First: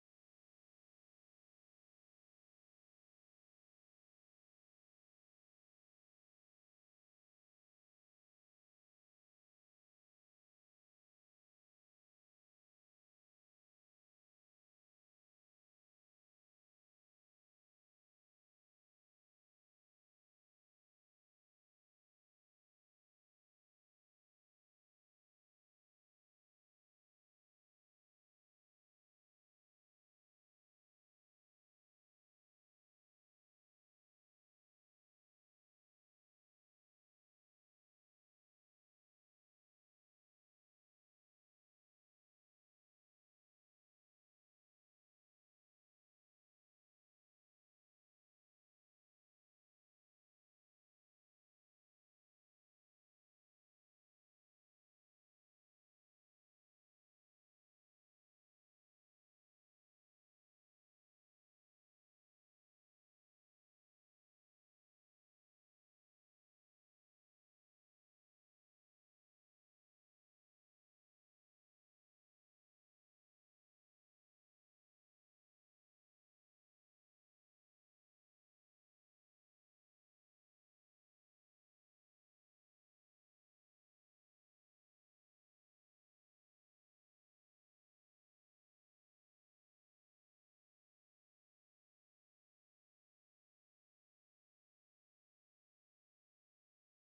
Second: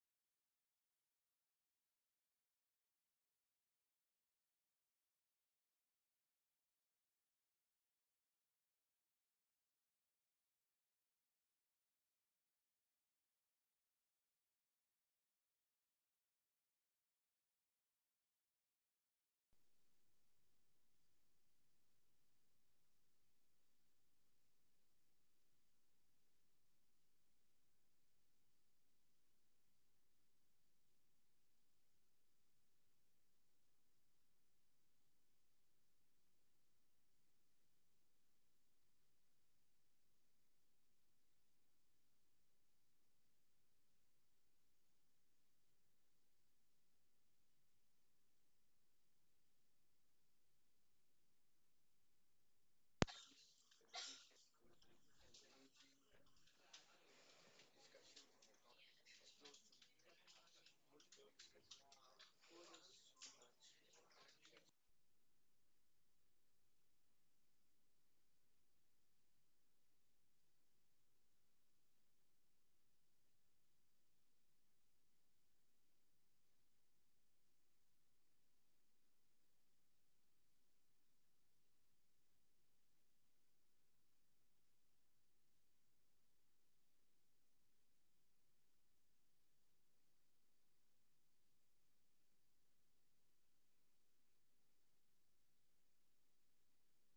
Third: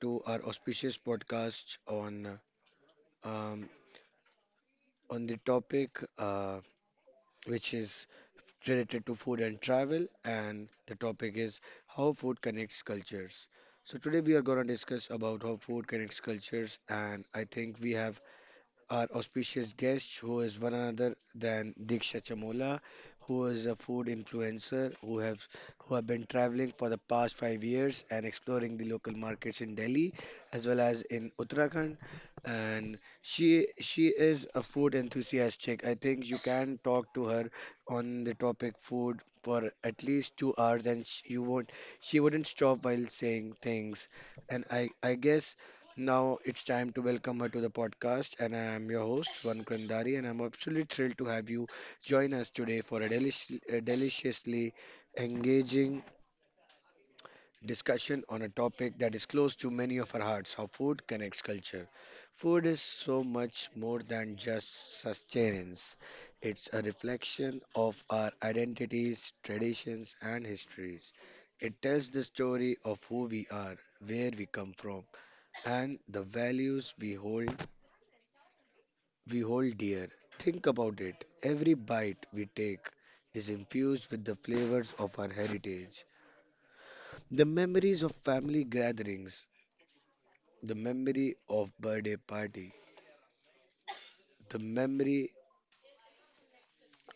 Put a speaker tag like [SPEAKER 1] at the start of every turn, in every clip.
[SPEAKER 1] to our auspicious podcast um, on the topic which is related to food and travel, and the topic is how food connects cultures. So today we are going to discuss about how food connects cultures, and I think we have our auspicious guest, who is one another than Diksha Chamola, who is a food influencer who have been traveling for the past 5 years and exploring the local markets in Delhi as well as in Uttarakhand. And she is a food enthusiast. Chick. I think you can talk to her on the topic food for at least 2 hours, and you won't she wouldn't stop while saying things. And I guess now it's time to welcome her to the podcast, and I am your host, Van Krandari, and I'm absolutely thrilled to have you join us today for a deliciously engaging discussion on a topic that is close to many of our hearts, how food connects culture. Food is so much more than just sustenance, it's a reflection of our identities, traditions, and histories. It tells the story of who we are, where we come from, and the values we hold dear. Think about it. Every bite we take is infused with the flavors of our heritage, the memories of family gatherings, the memory of birthday party, the memory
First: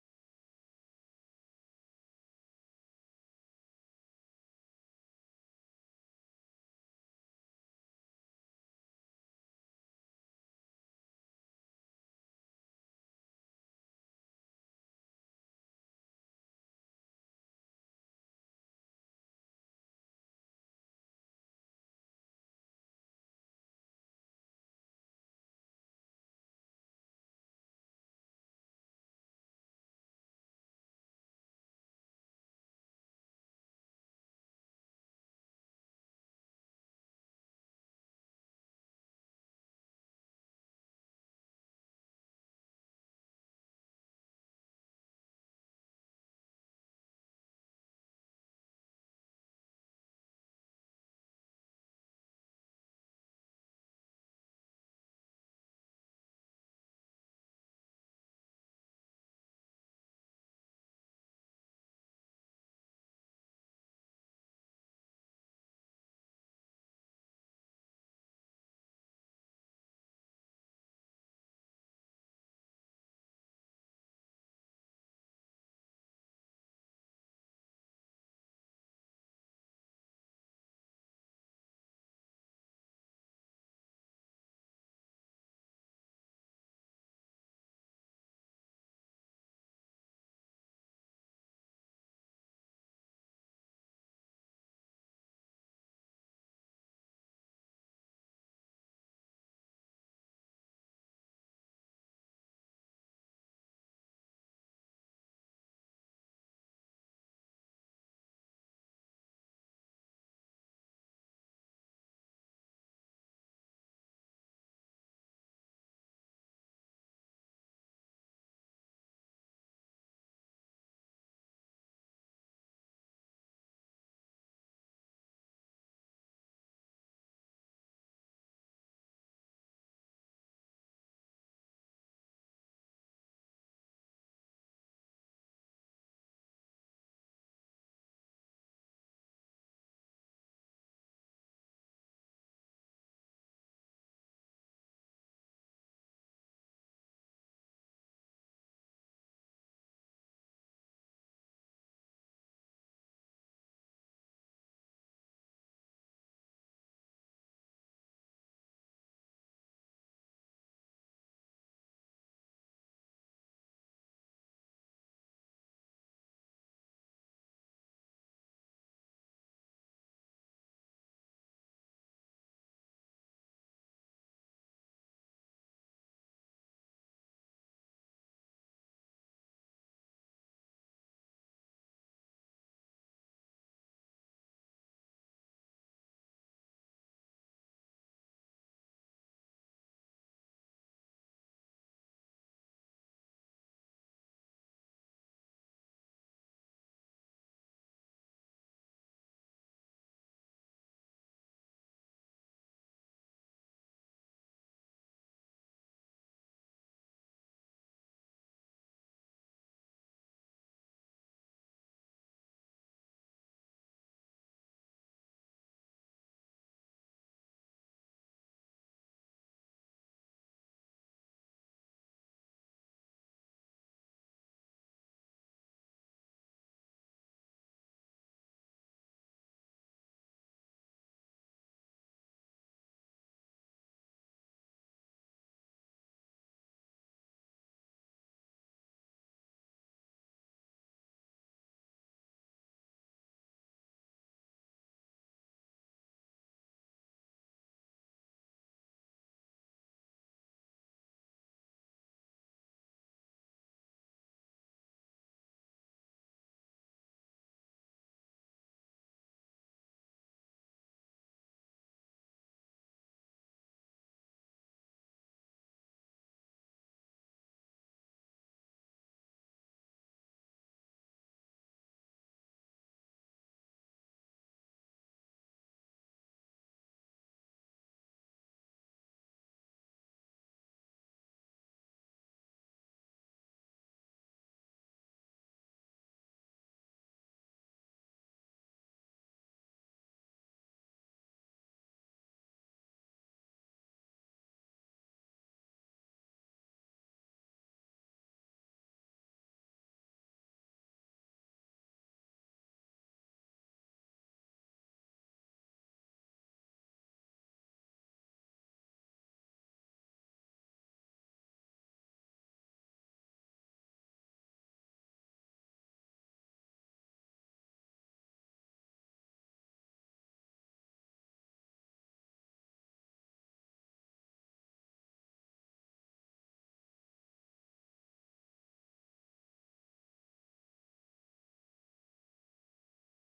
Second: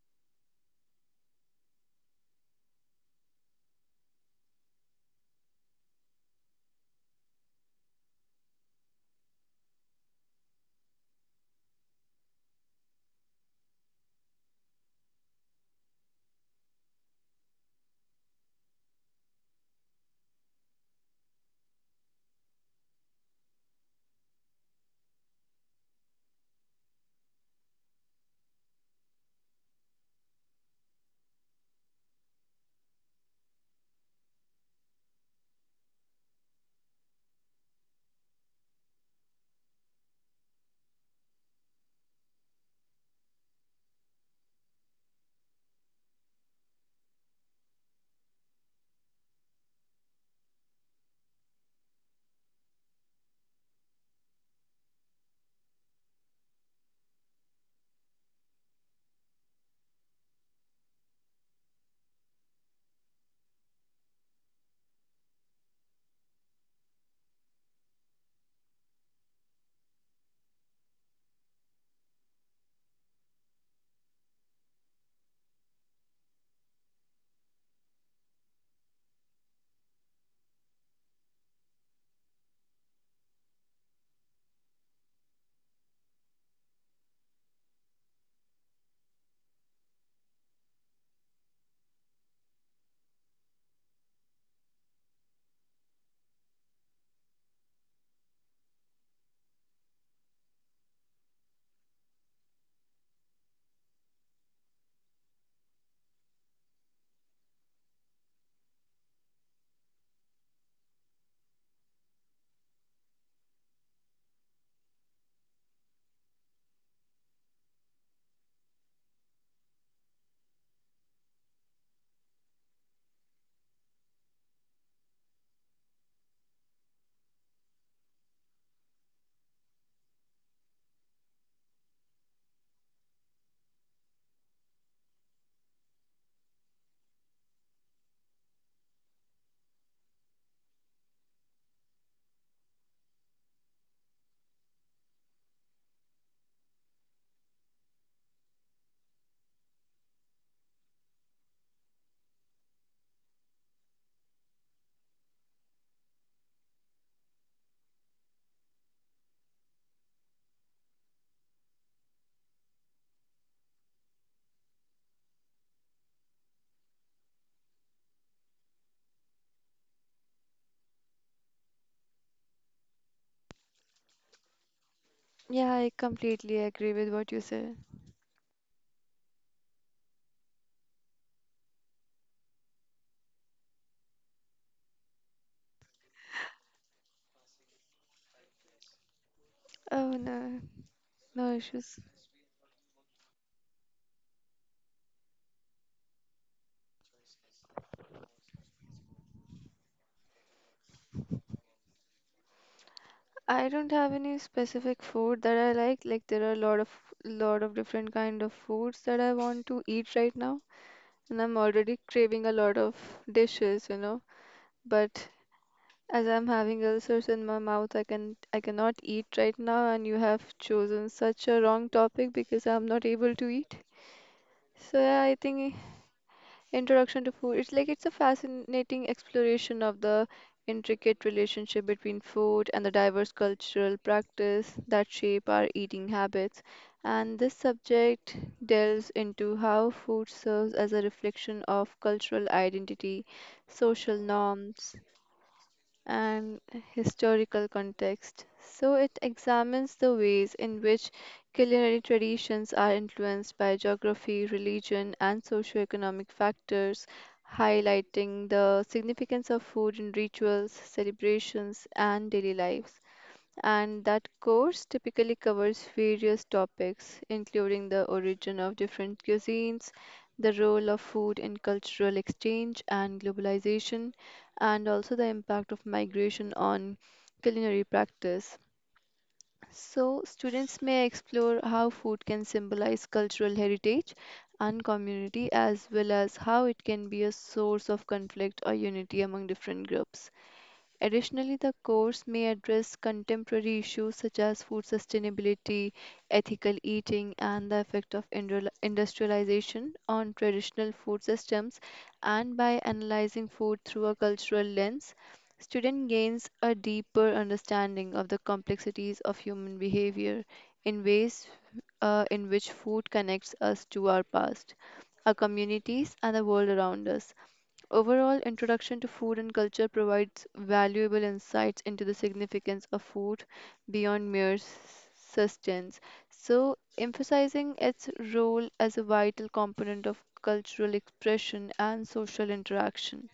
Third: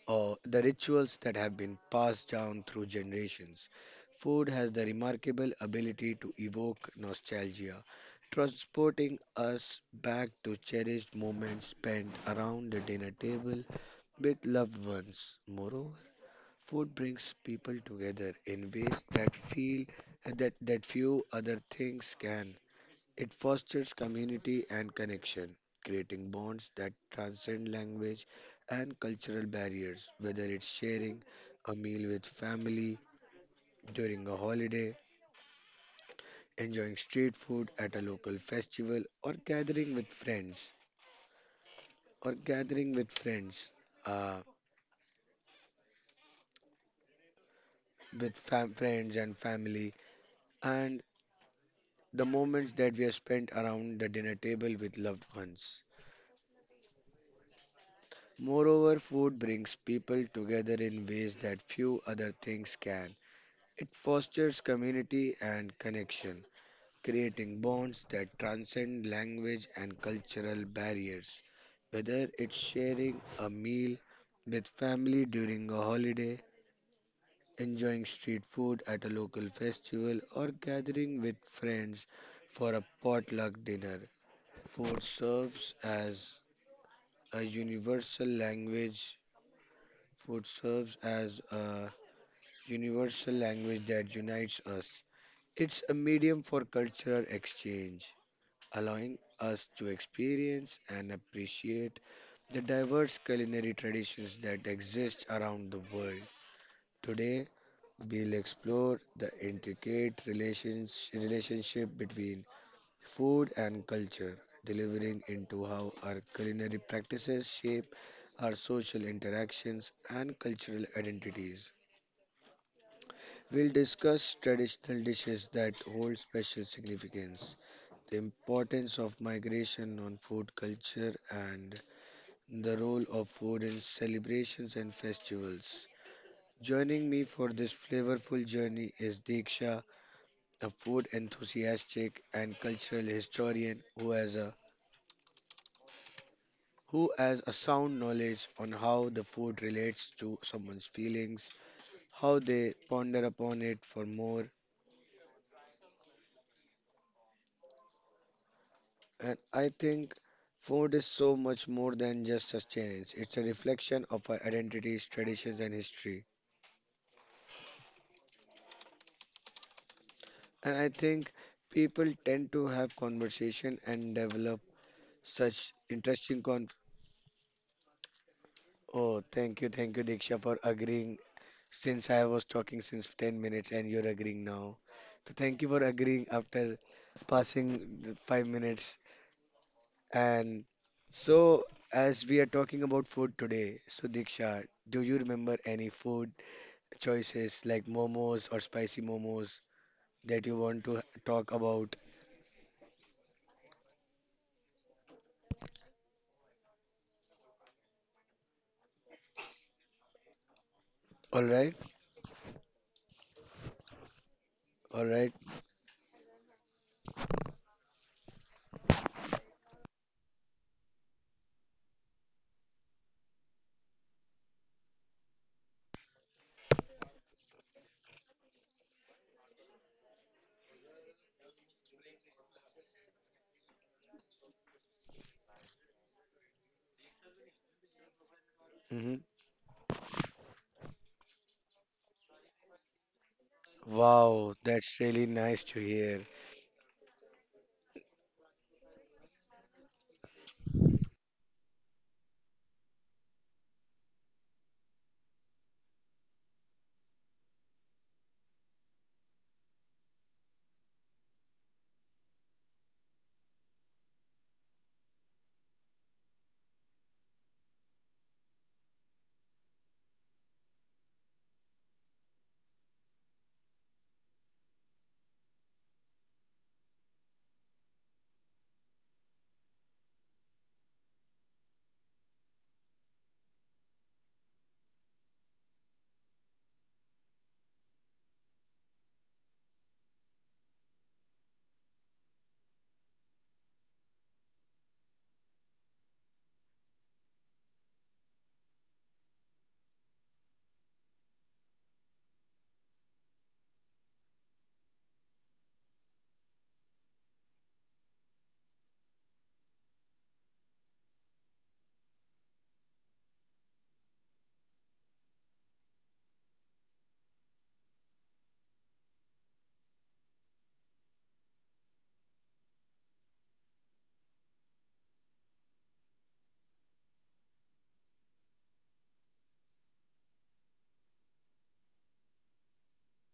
[SPEAKER 1] of the rituals that have been passed down through generations. Food has the remarkable ability to evoke nostalgia, transporting us back to cherished moments spent around the dinner table with loved ones. Moreover, food brings people together in ways that that few other things can. It fosters community and connection, creating bonds that transcend language and cultural barriers, whether it's sharing a meal with family during a holiday, enjoying street food at a local festival, or gathering with friends, uh, friends and family, and the moments that we have spent around the dinner table with loved ones. Moreover, food brings people together in ways that few other things can. It fosters community and connection, creating bonds that transcend language and cultural barriers. Whether it's sharing a meal with family during a holiday, enjoying street food at a local festival, or gathering with friends for a potluck dinner, food serves as a universal language. Food serves as a universal language that unites us. It's a medium for cultural exchange, allowing us to experience and appreciate the diverse culinary traditions that exist around the world. Today, we'll explore the relationship between food and culture, delivering into how our culinary practices shape our social interactions and cultural identities. We'll discuss traditional dishes that hold special significance, the importance of migration on food culture, and the role of food in celebrations and festivals. Joining me for this flavorful journey is Diksha, a food enthusiastic and cultural historian who has a sound knowledge on how the food relates to someone's feelings, how they ponder upon it for more. And I think food is so much more than just sustenance, it's a reflection of our identities, traditions, and history. And I think people tend to have conversation and develop
[SPEAKER 2] Yeah,
[SPEAKER 1] such
[SPEAKER 2] I
[SPEAKER 1] interesting
[SPEAKER 2] completely
[SPEAKER 1] con.
[SPEAKER 2] agree with what you said.
[SPEAKER 1] Oh, thank you, Diksha, for agreeing. Since I was talking since 10 minutes and you're agreeing now. So thank you for agreeing after passing the 5 minutes.
[SPEAKER 2] Oh no,
[SPEAKER 1] And
[SPEAKER 2] no
[SPEAKER 1] so,
[SPEAKER 2] issues.
[SPEAKER 1] as we are talking about food today, so Diksha, do you remember any food choices like momos or spicy momos that you want to talk about?
[SPEAKER 2] I don't have any specific food that I like. Like there are a lot of different kind of foods that I want to eat right now, and
[SPEAKER 1] All
[SPEAKER 2] I'm
[SPEAKER 1] right,
[SPEAKER 2] already craving a lot of dishes.
[SPEAKER 1] all
[SPEAKER 2] But
[SPEAKER 1] right.
[SPEAKER 2] as I'm having ulcers in my mouth, I cannot eat right now, and you have chosen such a wrong topic because I'm not able to eat. So yeah, I think introduction to food. It's a fascinating exploration of the intricate relationship between food and the diverse cultural practice that shape our eating habits. And this subject delves
[SPEAKER 1] Mm-hmm.
[SPEAKER 2] into how food serves as a reflection of cultural identity, social
[SPEAKER 1] Wow,
[SPEAKER 2] norms,
[SPEAKER 1] that's really nice to hear.
[SPEAKER 2] and historical context. So it examines the ways in which culinary traditions are influenced by geography, religion, and socioeconomic factors, highlighting the significance of food in rituals, celebrations, and daily lives, and that course typically covers various topics, including the origin of different cuisines, the role of food in cultural exchange and globalization, and also the impact of migration on culinary practice. So, students may explore how food can symbolize cultural heritage and community, as well as how it can be a source of conflict or unity among different groups. Additionally, the course may address contemporary issues such as food sustainability, ethical eating, and the effect of industrialization on traditional food systems. And by analyzing food through a cultural lens, student gains a deeper understanding of the complexities of human behavior in ways in which food connects us to our past, our communities, and the world around us. Overall, Introduction to Food and Culture provides valuable insights into the significance of food beyond mere sustenance, so emphasizing its role as a vital component of cultural expression and social interaction.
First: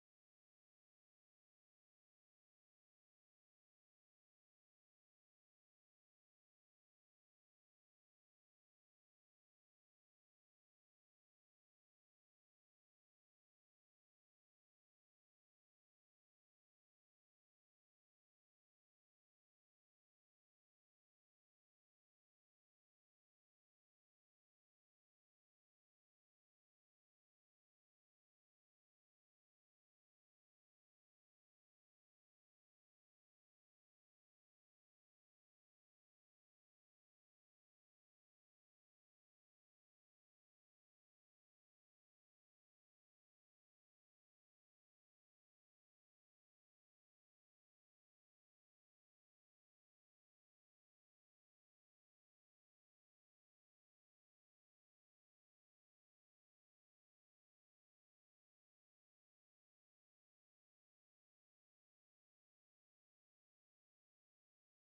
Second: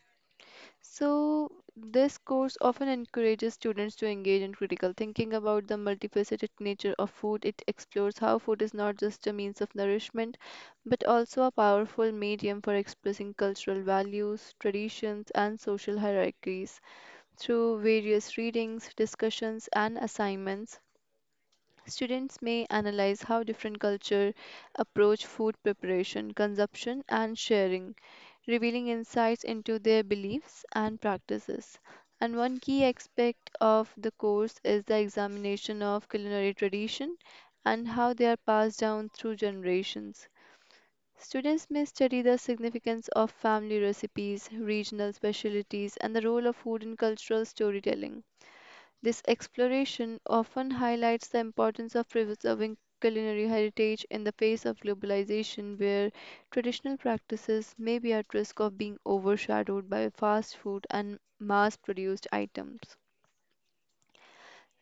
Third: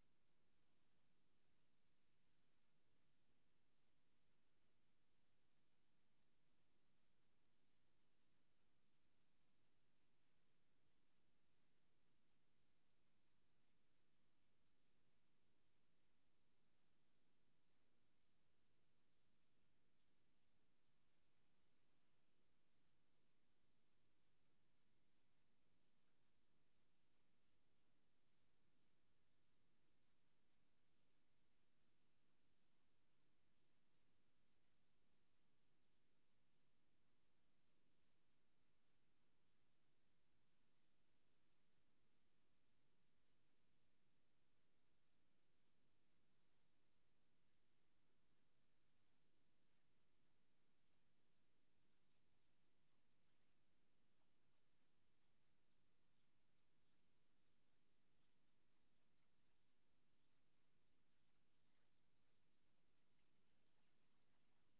[SPEAKER 2] So, this course often encourages students to engage in critical thinking about the multifaceted nature of food. It explores how food is not just a means of nourishment, but also a powerful medium for expressing cultural values, traditions, and social hierarchies through various readings, discussions, and assignments. Students may analyze how different cultures approach food preparation, consumption, and sharing, revealing insights into their beliefs and practices. And one key aspect of the course is the examination of culinary tradition and how they are passed down through generations. Students may study the significance of family recipes, regional specialties, and the role of food in cultural storytelling. This exploration often highlights the importance of preserving culinary heritage in the face of globalization, where traditional practices may be at risk of being overshadowed by fast food and mass produced items.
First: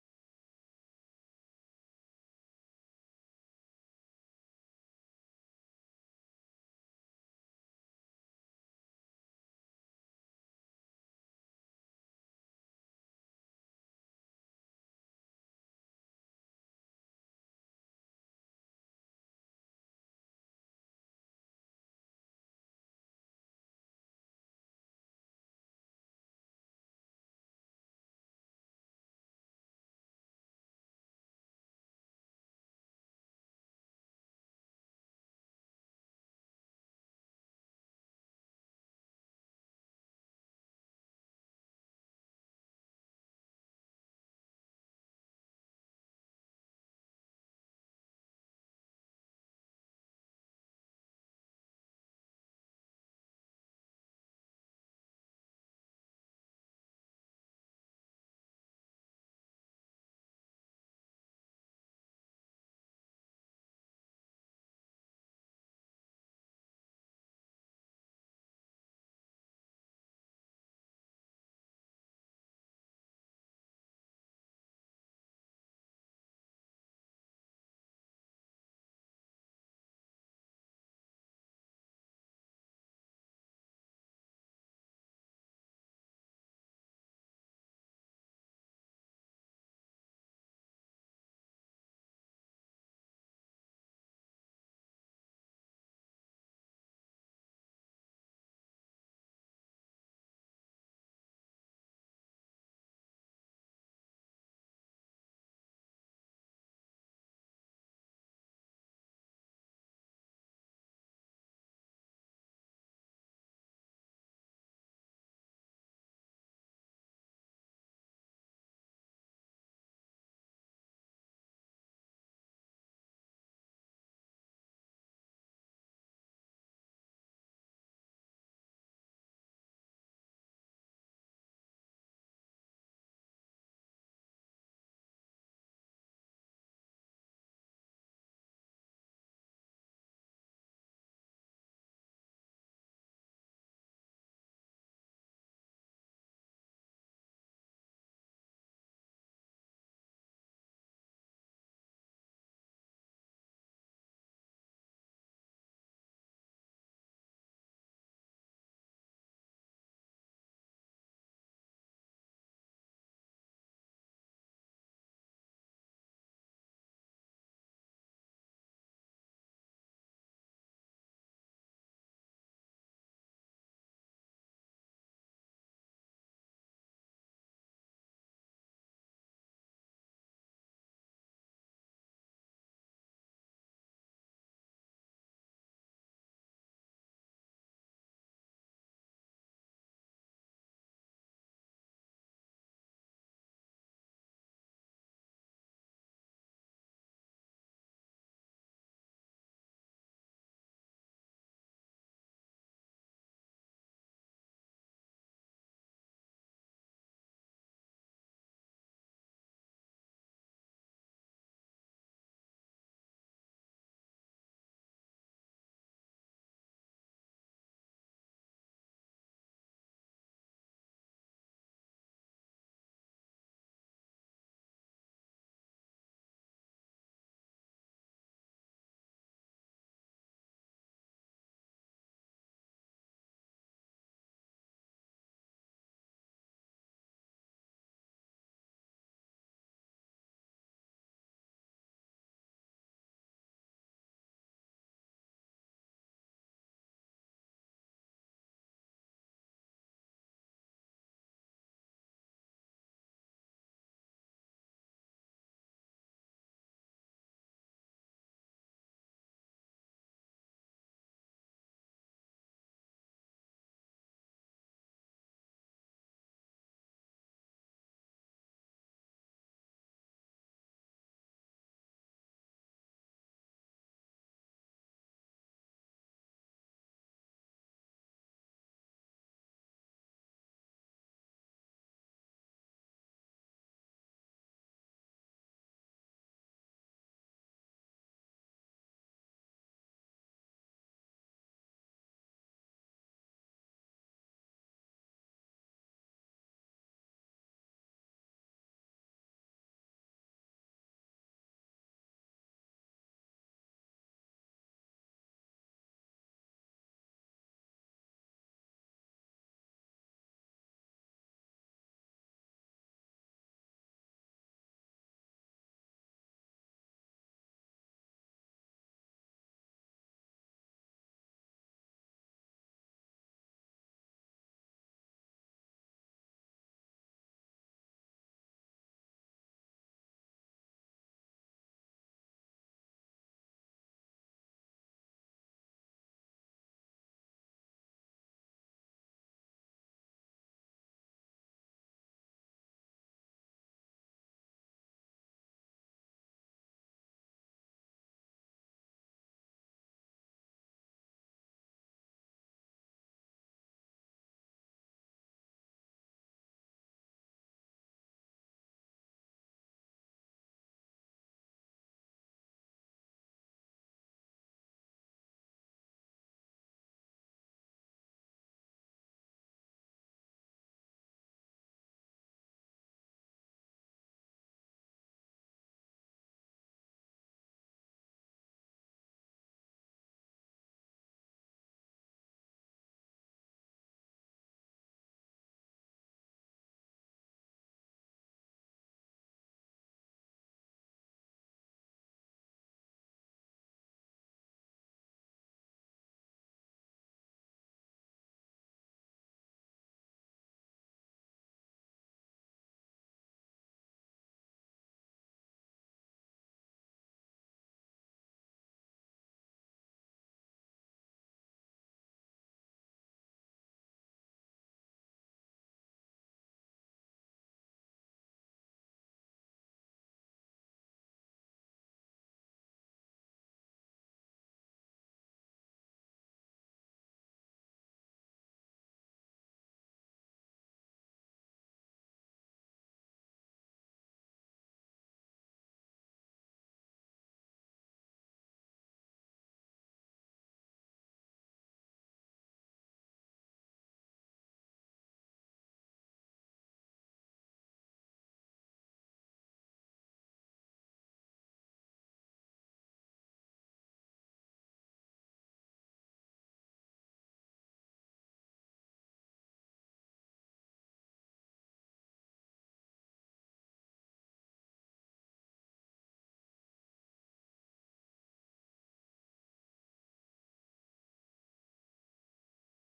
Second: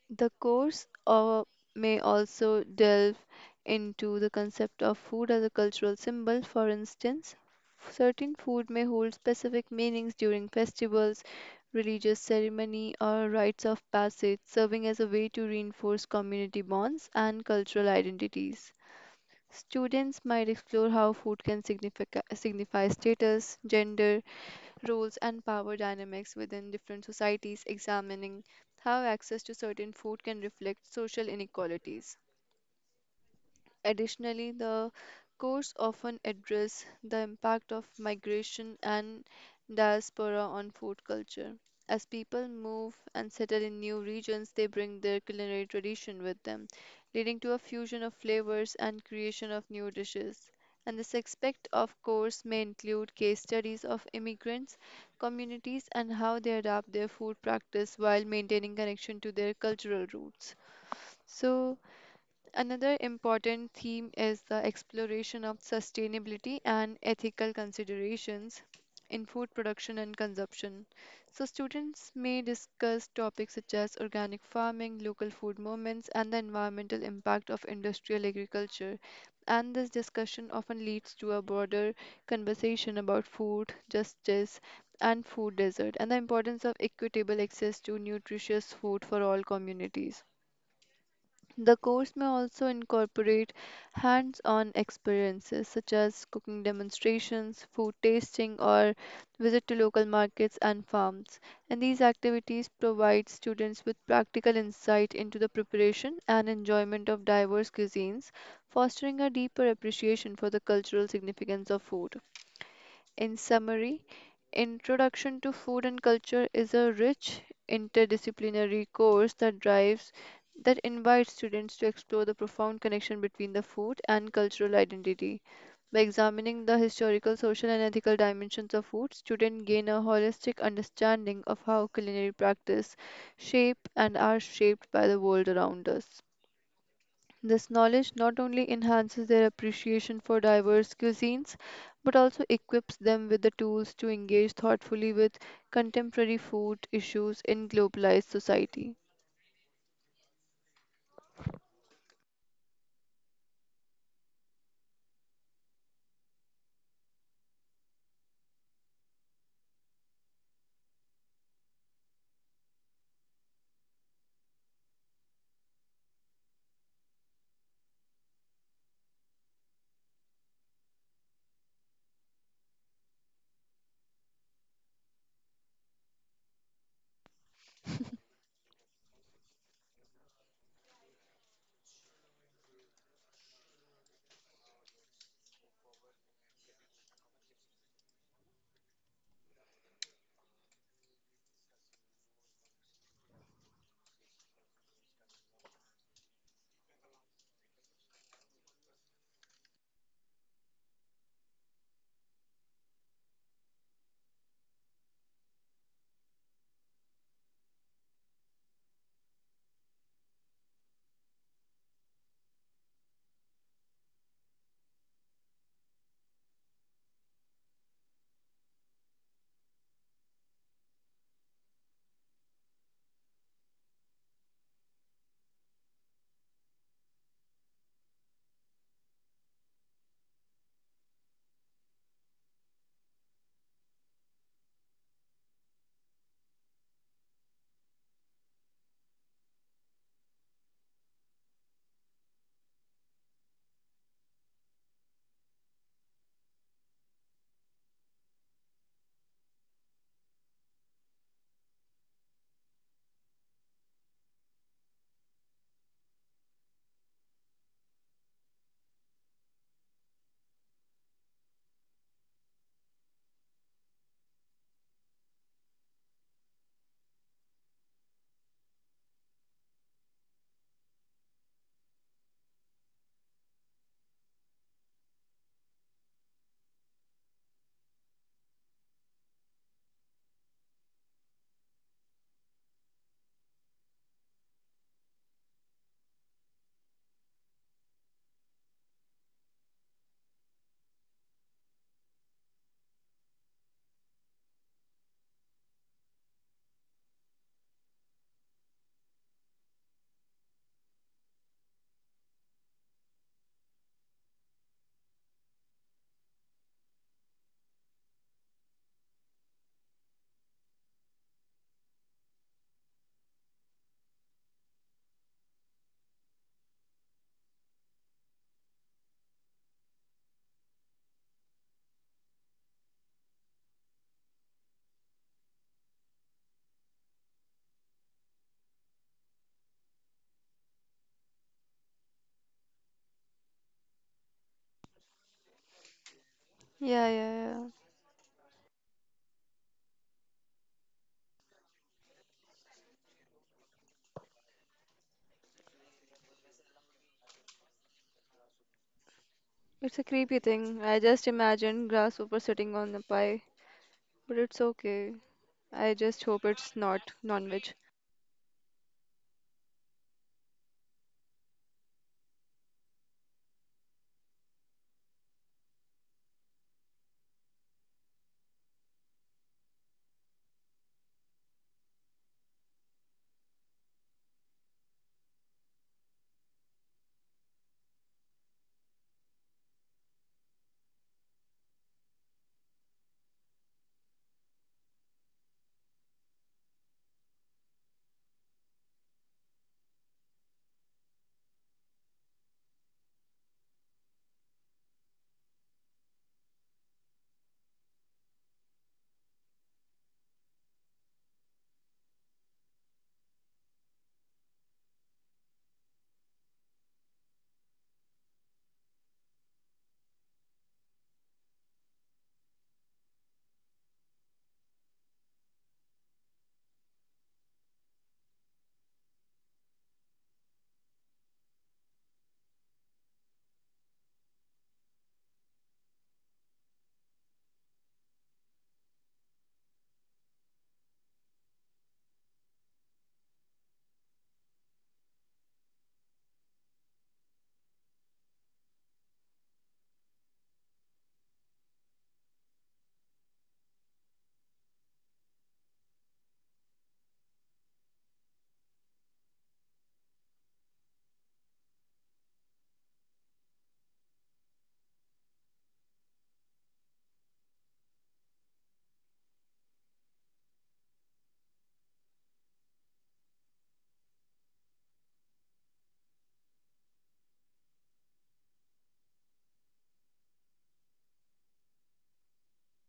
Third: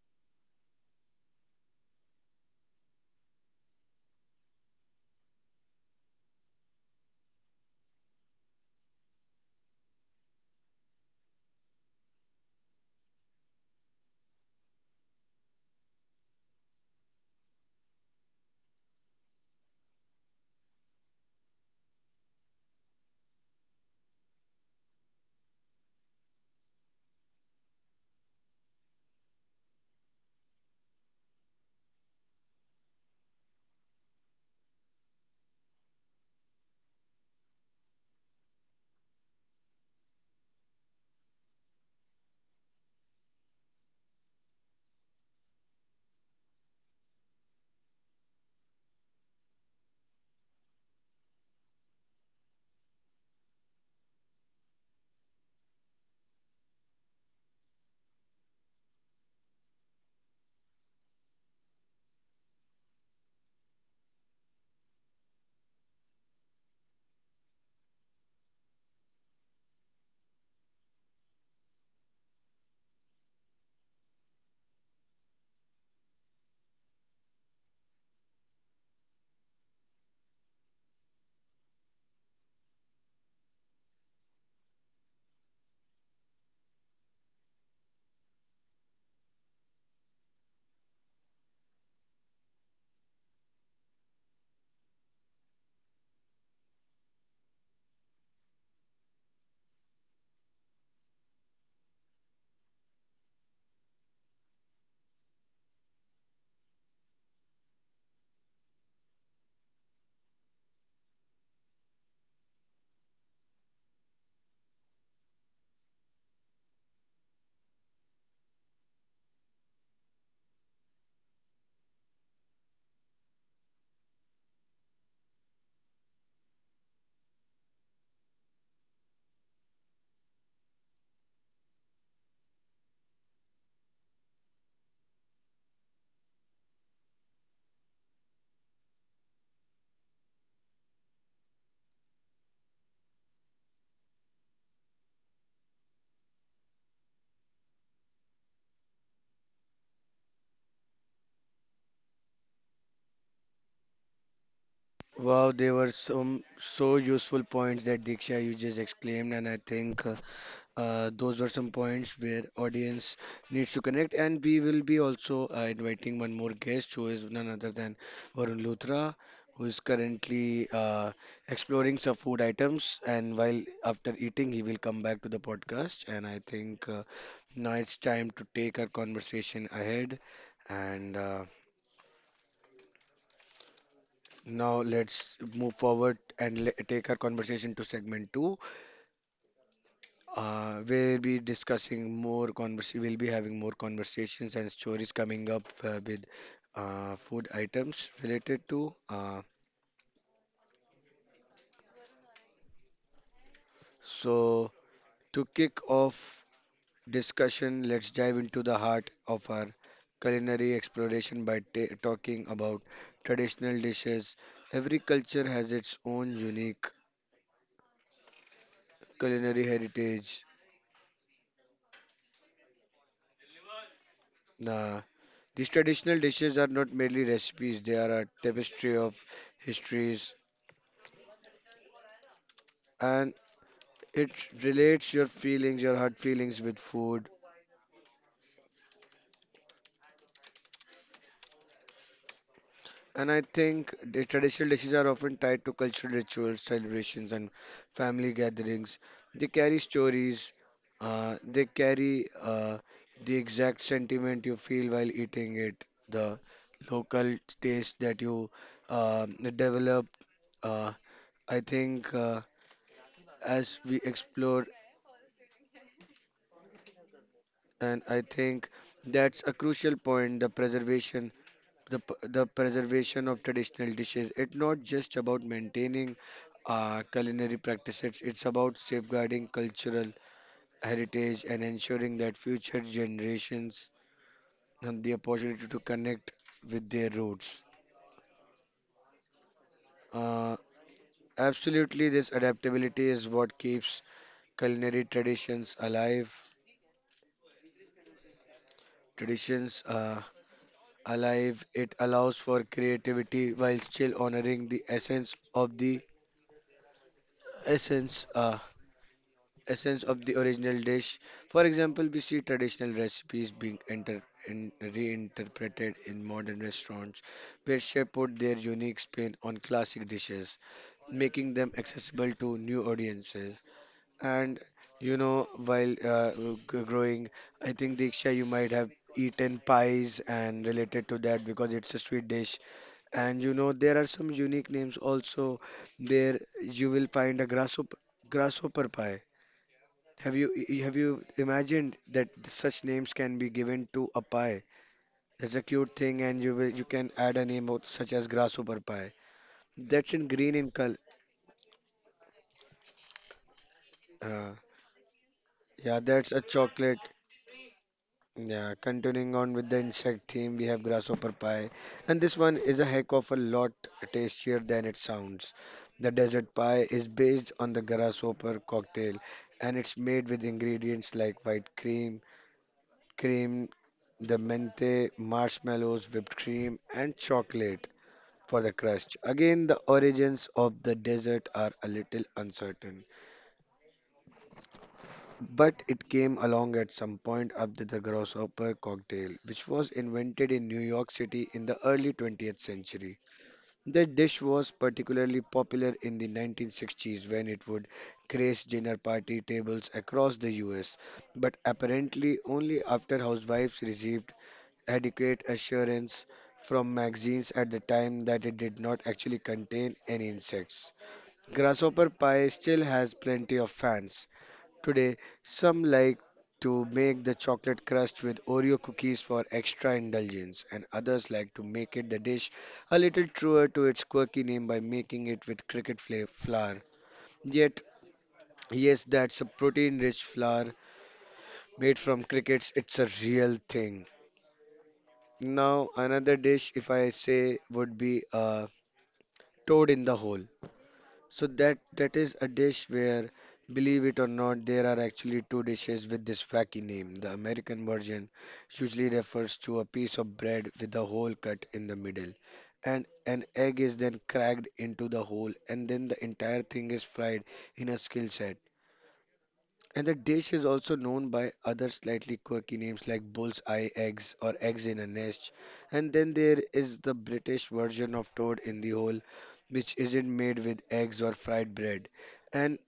[SPEAKER 2] The course may also delve into the concept of food as a cultural symbol. For instance, certain food may hold specific meanings during festivals, religious ceremony, or rites of passage, serving as a way to reinforce community bonds and cultural identities. Students might explore how food can signify status, gender, roles and power dynamics within different societies, examining how access to certain food can reflect social inequalities. Additionally, the course often address the impact of migration and diaspora on food culture. As people move and settle in new regions, they bring their culinary tradition with them, leading to a fusion of flavors and creation of new dishes. And this aspect of course may include case studies of immigrants, communities, and how they adapt their food practice while maintaining connection to their cultural roots. So, another important theme is the exploration of sustainability and ethical considerations in food production and consumption. So, students may discuss topics such as organic farming, local food movements, and the environmental impact of industrial agriculture. And this discussion often leads to a broader conversation about food, justice, and food desert, and the importance of equitable access to nutritious food for all communities. The course may also incorporate hands on experiences such as cooking demonstrations, food tasting, or visit to local markets and farms. And these activities provide students with practical insight into the preparation and enjoyment of diverse cuisines, fostering a deeper appreciation for the cultural significance of food. In summary, Introduction to Food and Culture is a rich interdisciplinary course that drives that invites students to explore the profound connection between the food and cultural identity. By examining the historical, social, and ethical dimensions of food, students gain a holistic understanding of how culinary practice shape and are shaped by the world around us. This knowledge not only enhances their appreciation for diverse cuisines, but also equips them with the tools to engage thoughtfully with contemporary food issues in globalized society.
[SPEAKER 1] Wow, there were some so useful points that Diksha you just exclaimed, and I think. Those were some points where audience needs to connect, and we will be also inviting one more guest who is none other than Varun Luthra, who is currently exploring some food items. And while after eating, he will come back to the podcast. And I think now it's time to take our conversation ahead. And now let's move forward and take our conversation to segment two. We'll be discussing more convers we'll be having more conversations and stories coming up with food items related to so to kick off discussion. Let's dive into the heart of our culinary exploration by ta talking about traditional dishes. Every culture has its own unique culinary heritage. uh, these traditional dishes are not merely recipes, they are a tapestry of histories, and it relates your feelings, your heart feelings with food. And I think the traditional dishes are often tied to cultural rituals, celebrations, and family gatherings. They carry stories, uh, they carry uh, the exact sentiment you feel while eating it, the local taste that you uh, develop. Uh, I think as we explore, and I think that's a crucial point. The preservation, the preservation of traditional dishes, it's not just about maintaining culinary practices, it's about safeguarding cultural heritage and ensuring that future generations have the opportunity to connect with their roots. uh, Absolutely, this adaptability is what keeps culinary traditions alive, traditions alive. It allows for creativity while still honoring the essence of the essence Uh, essence of the original dish. For example, we see traditional recipes being reinterpreted in modern restaurants, where chefs put their unique spin on classic dishes, making them accessible to new audiences. And you know, while growing, I think Diksha, you might have eaten pies and related to that because it's a sweet dish. And you know, there are some unique names also. There you
[SPEAKER 2] Yeah,
[SPEAKER 1] will find
[SPEAKER 2] yeah,
[SPEAKER 1] a
[SPEAKER 2] yeah.
[SPEAKER 1] grasshopper pie. Have you imagined that such names can be given to a pie? That's a cute thing, and you can add a name of, such as grasshopper pie.
[SPEAKER 2] It's a
[SPEAKER 1] That's in
[SPEAKER 2] creepy
[SPEAKER 1] green in
[SPEAKER 2] thing.
[SPEAKER 1] color.
[SPEAKER 2] I just imagined grasshopper sitting on the pie, but
[SPEAKER 1] Uh,
[SPEAKER 2] it's okay. I
[SPEAKER 1] yeah,
[SPEAKER 2] just
[SPEAKER 1] that's a
[SPEAKER 2] hope it's
[SPEAKER 1] chocolate.
[SPEAKER 2] not non-veg.
[SPEAKER 1] Yeah, continuing on with the insect theme, we have grasshopper pie, and this one is a heck of a lot tastier than it sounds. The desert pie is based on the grasshopper cocktail, and it's made with ingredients like cream, the mente, marshmallows, whipped cream, and chocolate for the crust. Again, the origins of the dessert are a little uncertain, but it came along at some point after the grasshopper cocktail, which was invented in New York City in the early 20th century. The dish was particularly popular in the 1960s when it would grace dinner party tables across the US, but apparently only after housewives received adequate assurance from magazines at the time that it did not actually contain any insects. Grasshopper pie still has plenty of fans. Today, some like to make the chocolate crust with Oreo cookies for extra indulgence, and others like to make it the dish a little truer to its quirky name by making it with flour. Yet, yes, that's a protein rich flour made from crickets, it's a real thing. Now another dish, if I say, would be toad in the hole. So that is a dish where, believe it or not, there are actually two dishes with this wacky name. The American version usually refers to a piece of bread with a hole cut in the middle, and an egg is then cracked into the hole, and then the entire thing is fried in a skill set. And the dish is also known by other slightly quirky names like bull's eye eggs or eggs in a nest. And then there is the British version of toad in the hole, which isn't made with eggs or fried bread. And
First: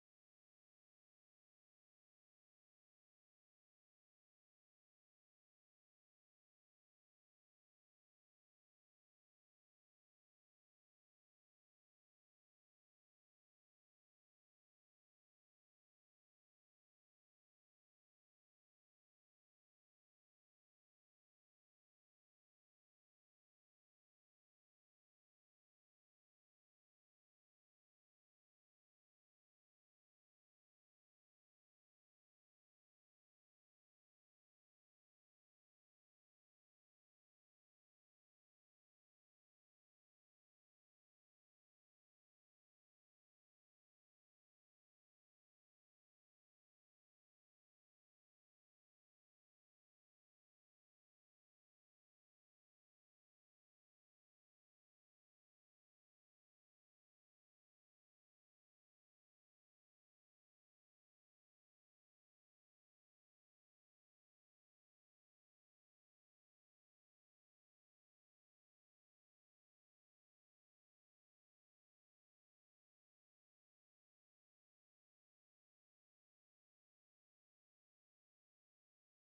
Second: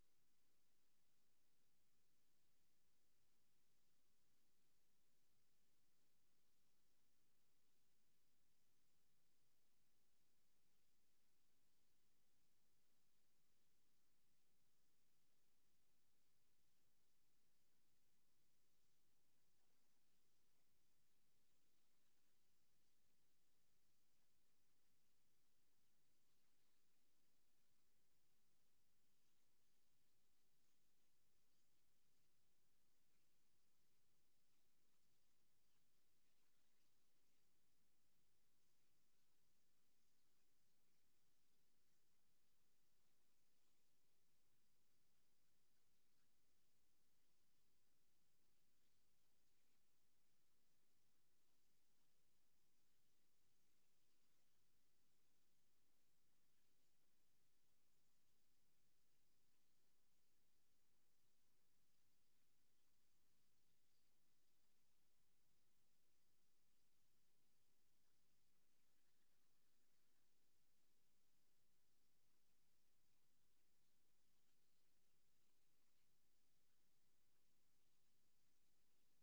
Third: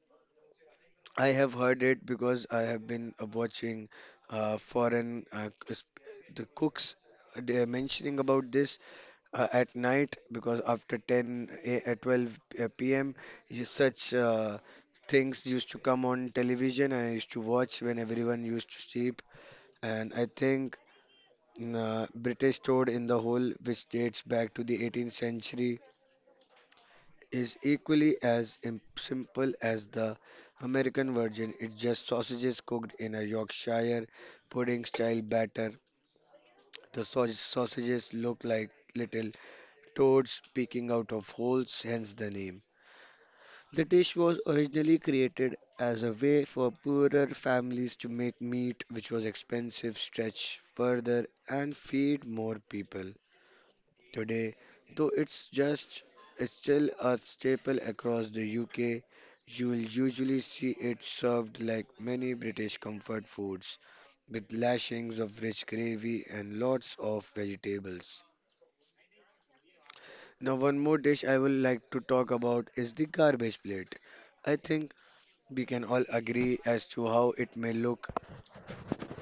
[SPEAKER 1] I have heard it because I have been watching uh, foreign uh, c- sp- the cooks they are mentioning about this at night because after at 12 p.m. you- such things used to come on television and I used to watch when everyone used to sleep. And I think British Toad in the Hole, which dates back to the 18th century, is equally as simple as the American version. It's just sausages cooked in a Yorkshire pudding style batter. The sausages look like little toads peeking out of holes, hence the name. The dish was originally created as a way for poorer families to make meat, which was expensive, stretch further, and feed more people. Today, though it's just it's still a staple across the UK. You will usually see it served like many British comfort foods, with lashings of rich gravy and lots of vegetables. Now, one more dish I would like to talk about is the garbage plate. I think we can all agree as to how it may look,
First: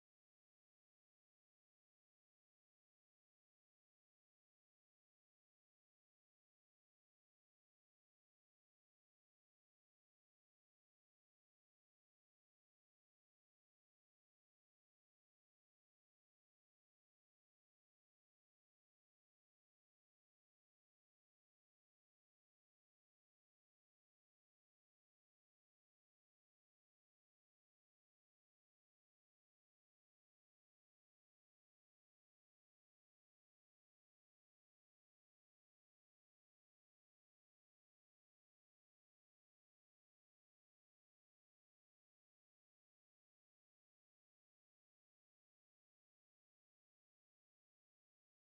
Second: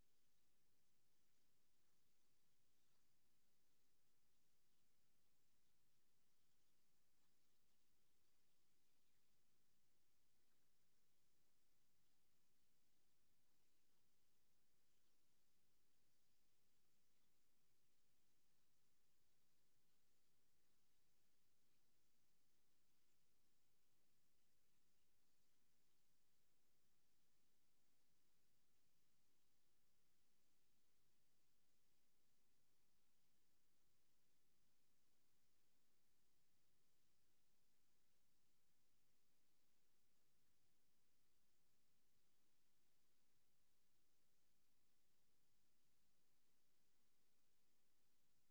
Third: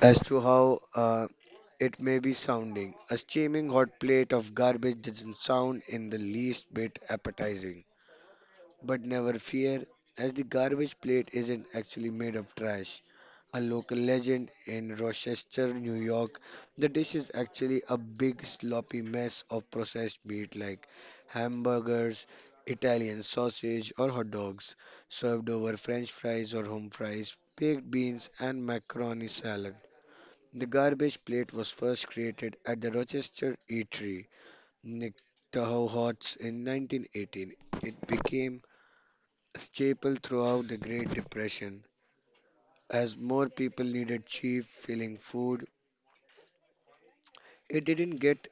[SPEAKER 1] as to how it may be sounding. A steaming hot plate of garbage doesn't sound in the least bit appetizing. But never fear, as the garbage plate isn't actually made of trash. A local legend in Rochester, New York, the dish is actually a big sloppy mess of processed meat like hamburgers, Italian sausage, or hot dogs, served over French fries or home fries, baked beans, and macaroni salad. The garbage plate was first created at the Rochester Eatery, Nick Tahoe Hots, in 1918. It became staple throughout the Great Depression. As more people needed cheap, filling food, it didn't get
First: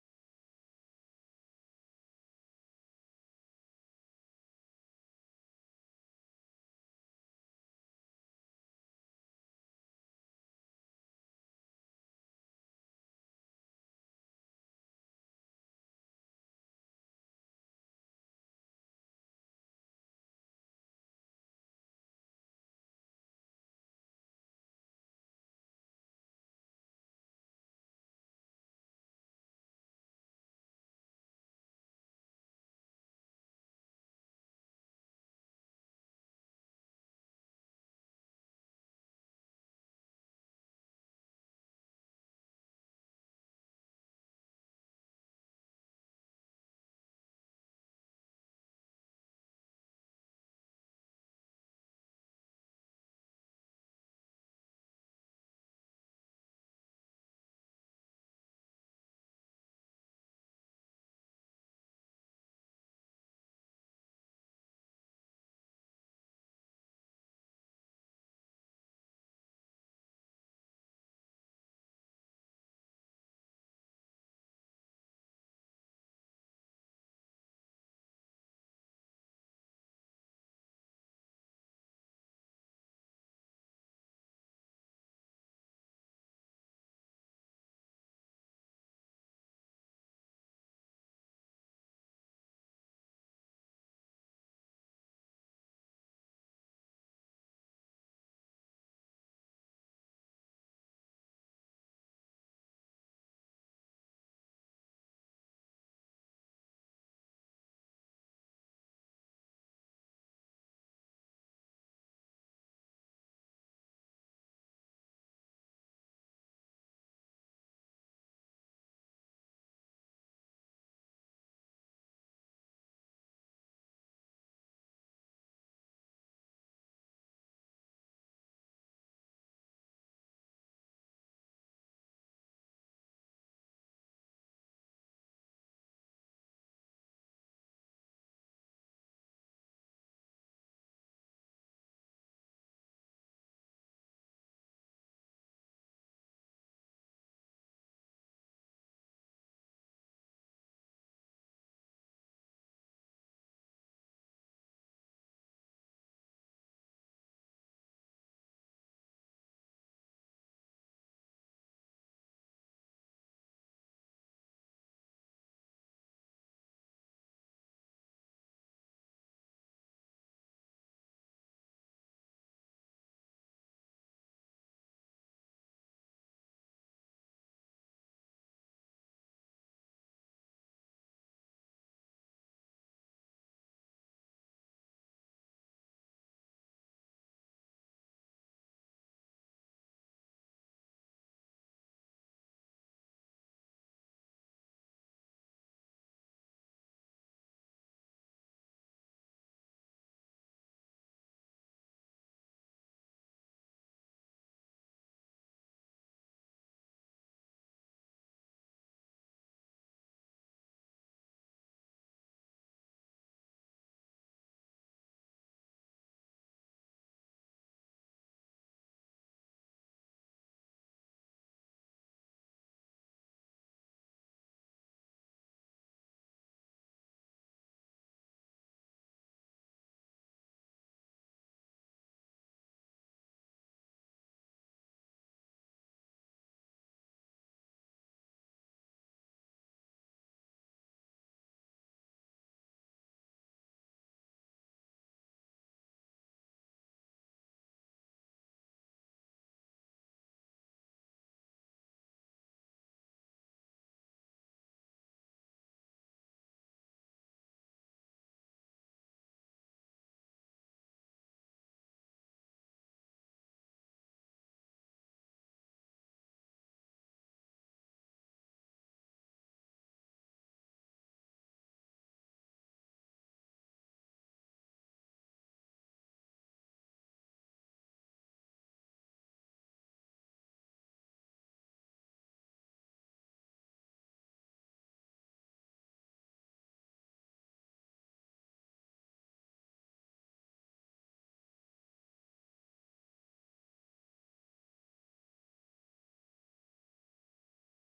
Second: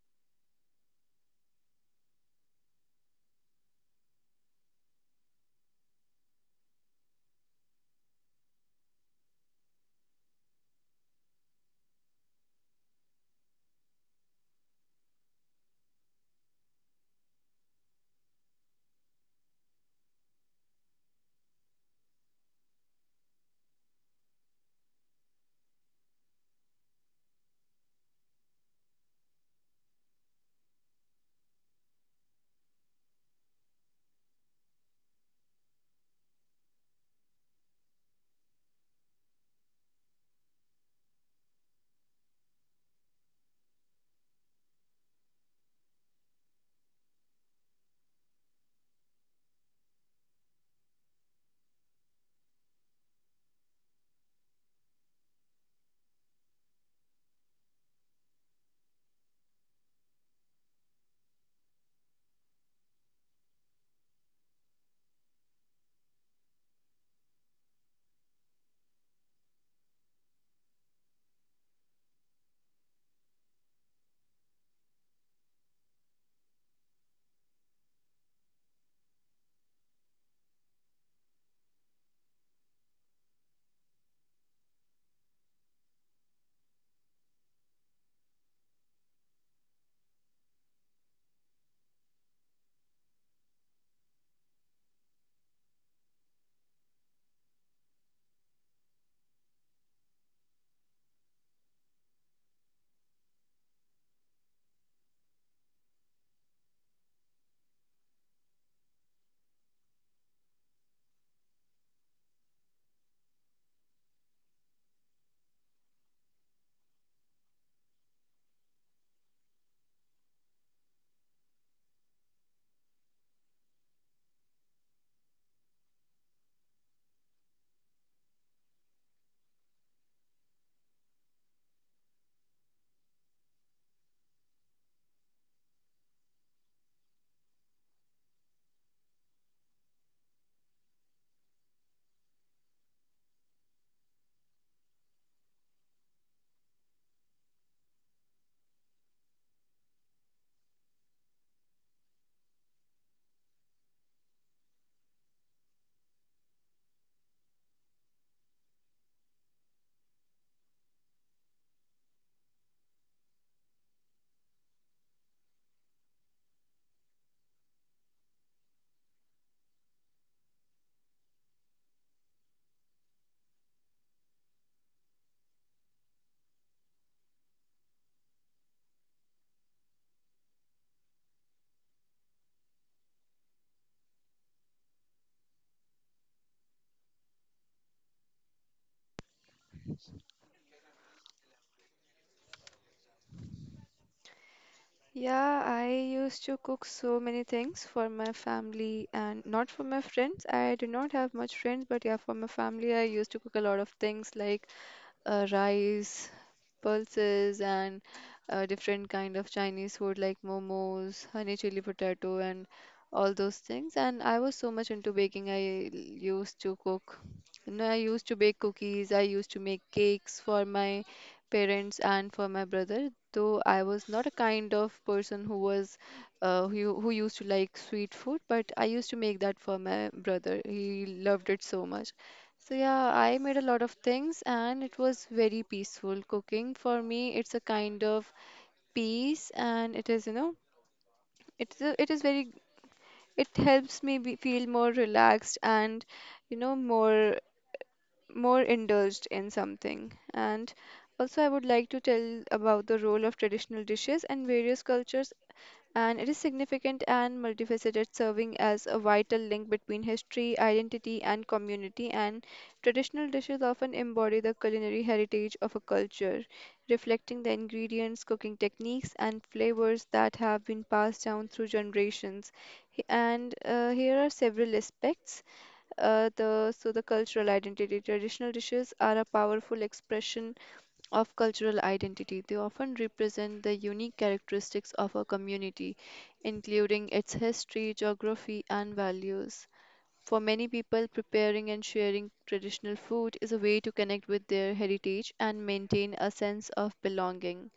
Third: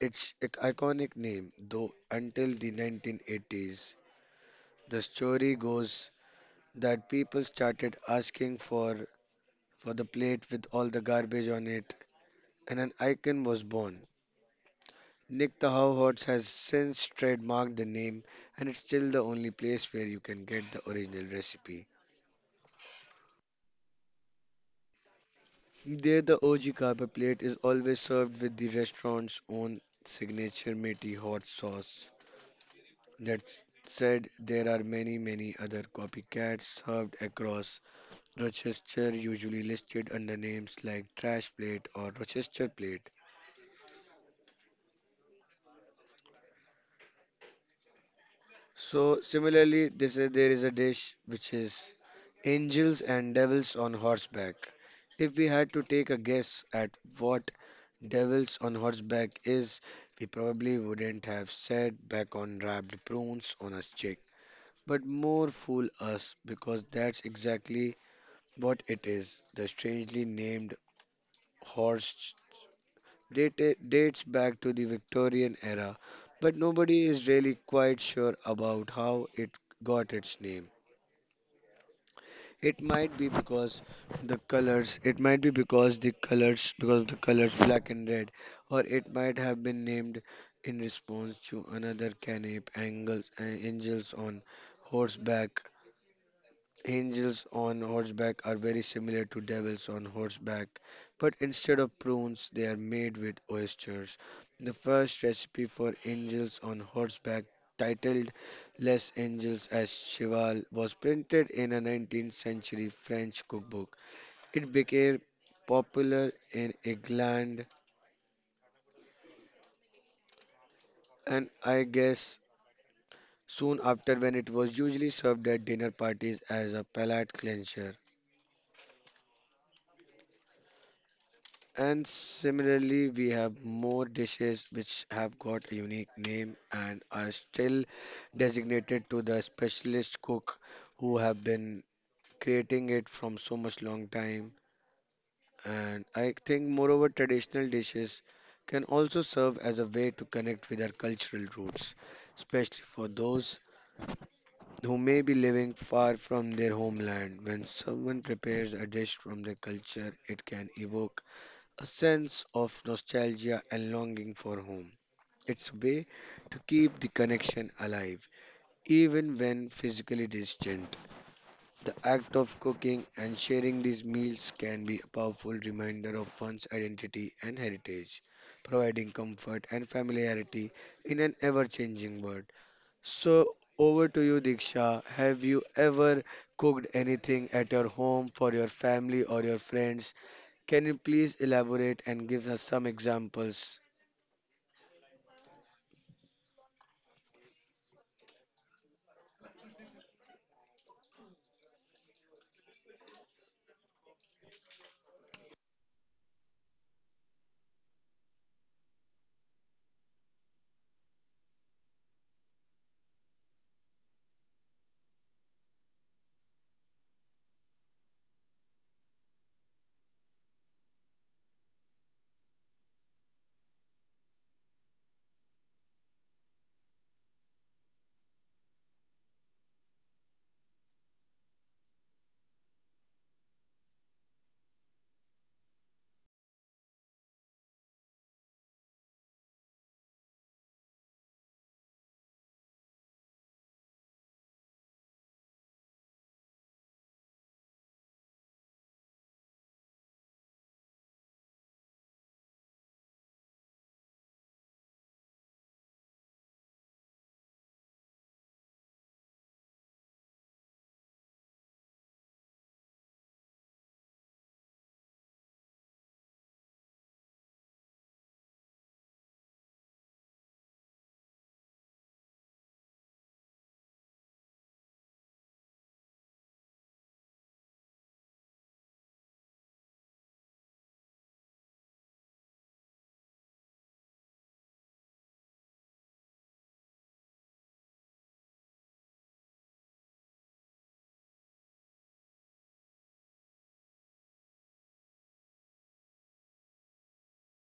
[SPEAKER 1] its iconic name, though, until the 1980s. The story goes that people started asking for the plate with all the garbage on it, and an icon was born. Nick the Howhorse has since trademarked the name, and it's still the only place where you can get the original recipe. There, the OG carpet plate is always served with the restaurant's own signature meaty hot sauce. That said, there are many, many other copycats served across Rochester, usually listed under names like trash plate or Rochester plate. So similarly, there is a dish which is angels and devils on horseback. If we had to take a guess at what devils on horseback is, we probably wouldn't have said back on wrapped prunes on a stick, but more fool us because that's exactly what it is. The strangely named horse dates back to the Victorian era, but nobody is really quite sure about how it got its name. It might be because the colors, because of the colors black and red, or it might have been named in response to another canap angels on horseback. Angels on horseback are very similar to devils on horseback, but instead of prunes, they are made with oysters. The first recipe for angels on horseback, titled Les Angels as Cheval, was printed in a 19th century French cookbook. It became popular in England and, I guess, soon after, when it was usually served at dinner parties as a palate cleanser. And similarly, we have more dishes which have got a unique name and are still designated to the specialist cook who have been creating it from so much long time. And I think, moreover, traditional dishes can also serve as a way to connect with our cultural roots, especially for those who may be living far from their homeland. When someone prepares a dish from their culture, it can evoke a sense of nostalgia and longing for home. It's a way to keep the connection alive, even when physically distant. The act of cooking and sharing these meals can be a powerful reminder of one's identity and heritage, providing comfort and familiarity in an ever changing world. So, over to you, Diksha. Have you ever cooked anything at your home for your family or your friends? Can you please elaborate and give us some examples?
[SPEAKER 2] Yeah, I used to cook so many things for my family and not for my friends. I do not have much friends, but yeah, for my family, I used to cook a lot of things like rice, pulses, and different kind of Chinese food like momos, honey chili potato, and all those things. And I was so much into baking. I l- used to cook. You know, I used to bake cookies. I used to make cakes for my parents and for my brother. Though I was not a kind of person who was who used to like sweet food, but I used to make that for my brother. He loved it so much. So yeah, I made a lot of things and it was very peaceful. Cooking for me, it's a kind of peace and it is very it helps me be, feel more relaxed and more indulged in something. And also I would like to tell about the role of traditional dishes and various cultures and it is significant and multifaceted, serving as a vital link between history, identity, and community. And traditional dishes often embody the culinary heritage of a culture, reflecting the ingredients, cooking techniques, and flavors that have been passed down through generations. And here are several aspects. The cultural identity. Traditional dishes are a powerful expression of cultural identity. They often represent the unique characteristics of a community, including its history, geography, and values. For many people, preparing and sharing traditional food is a way to connect with their heritage and maintain a sense of belonging.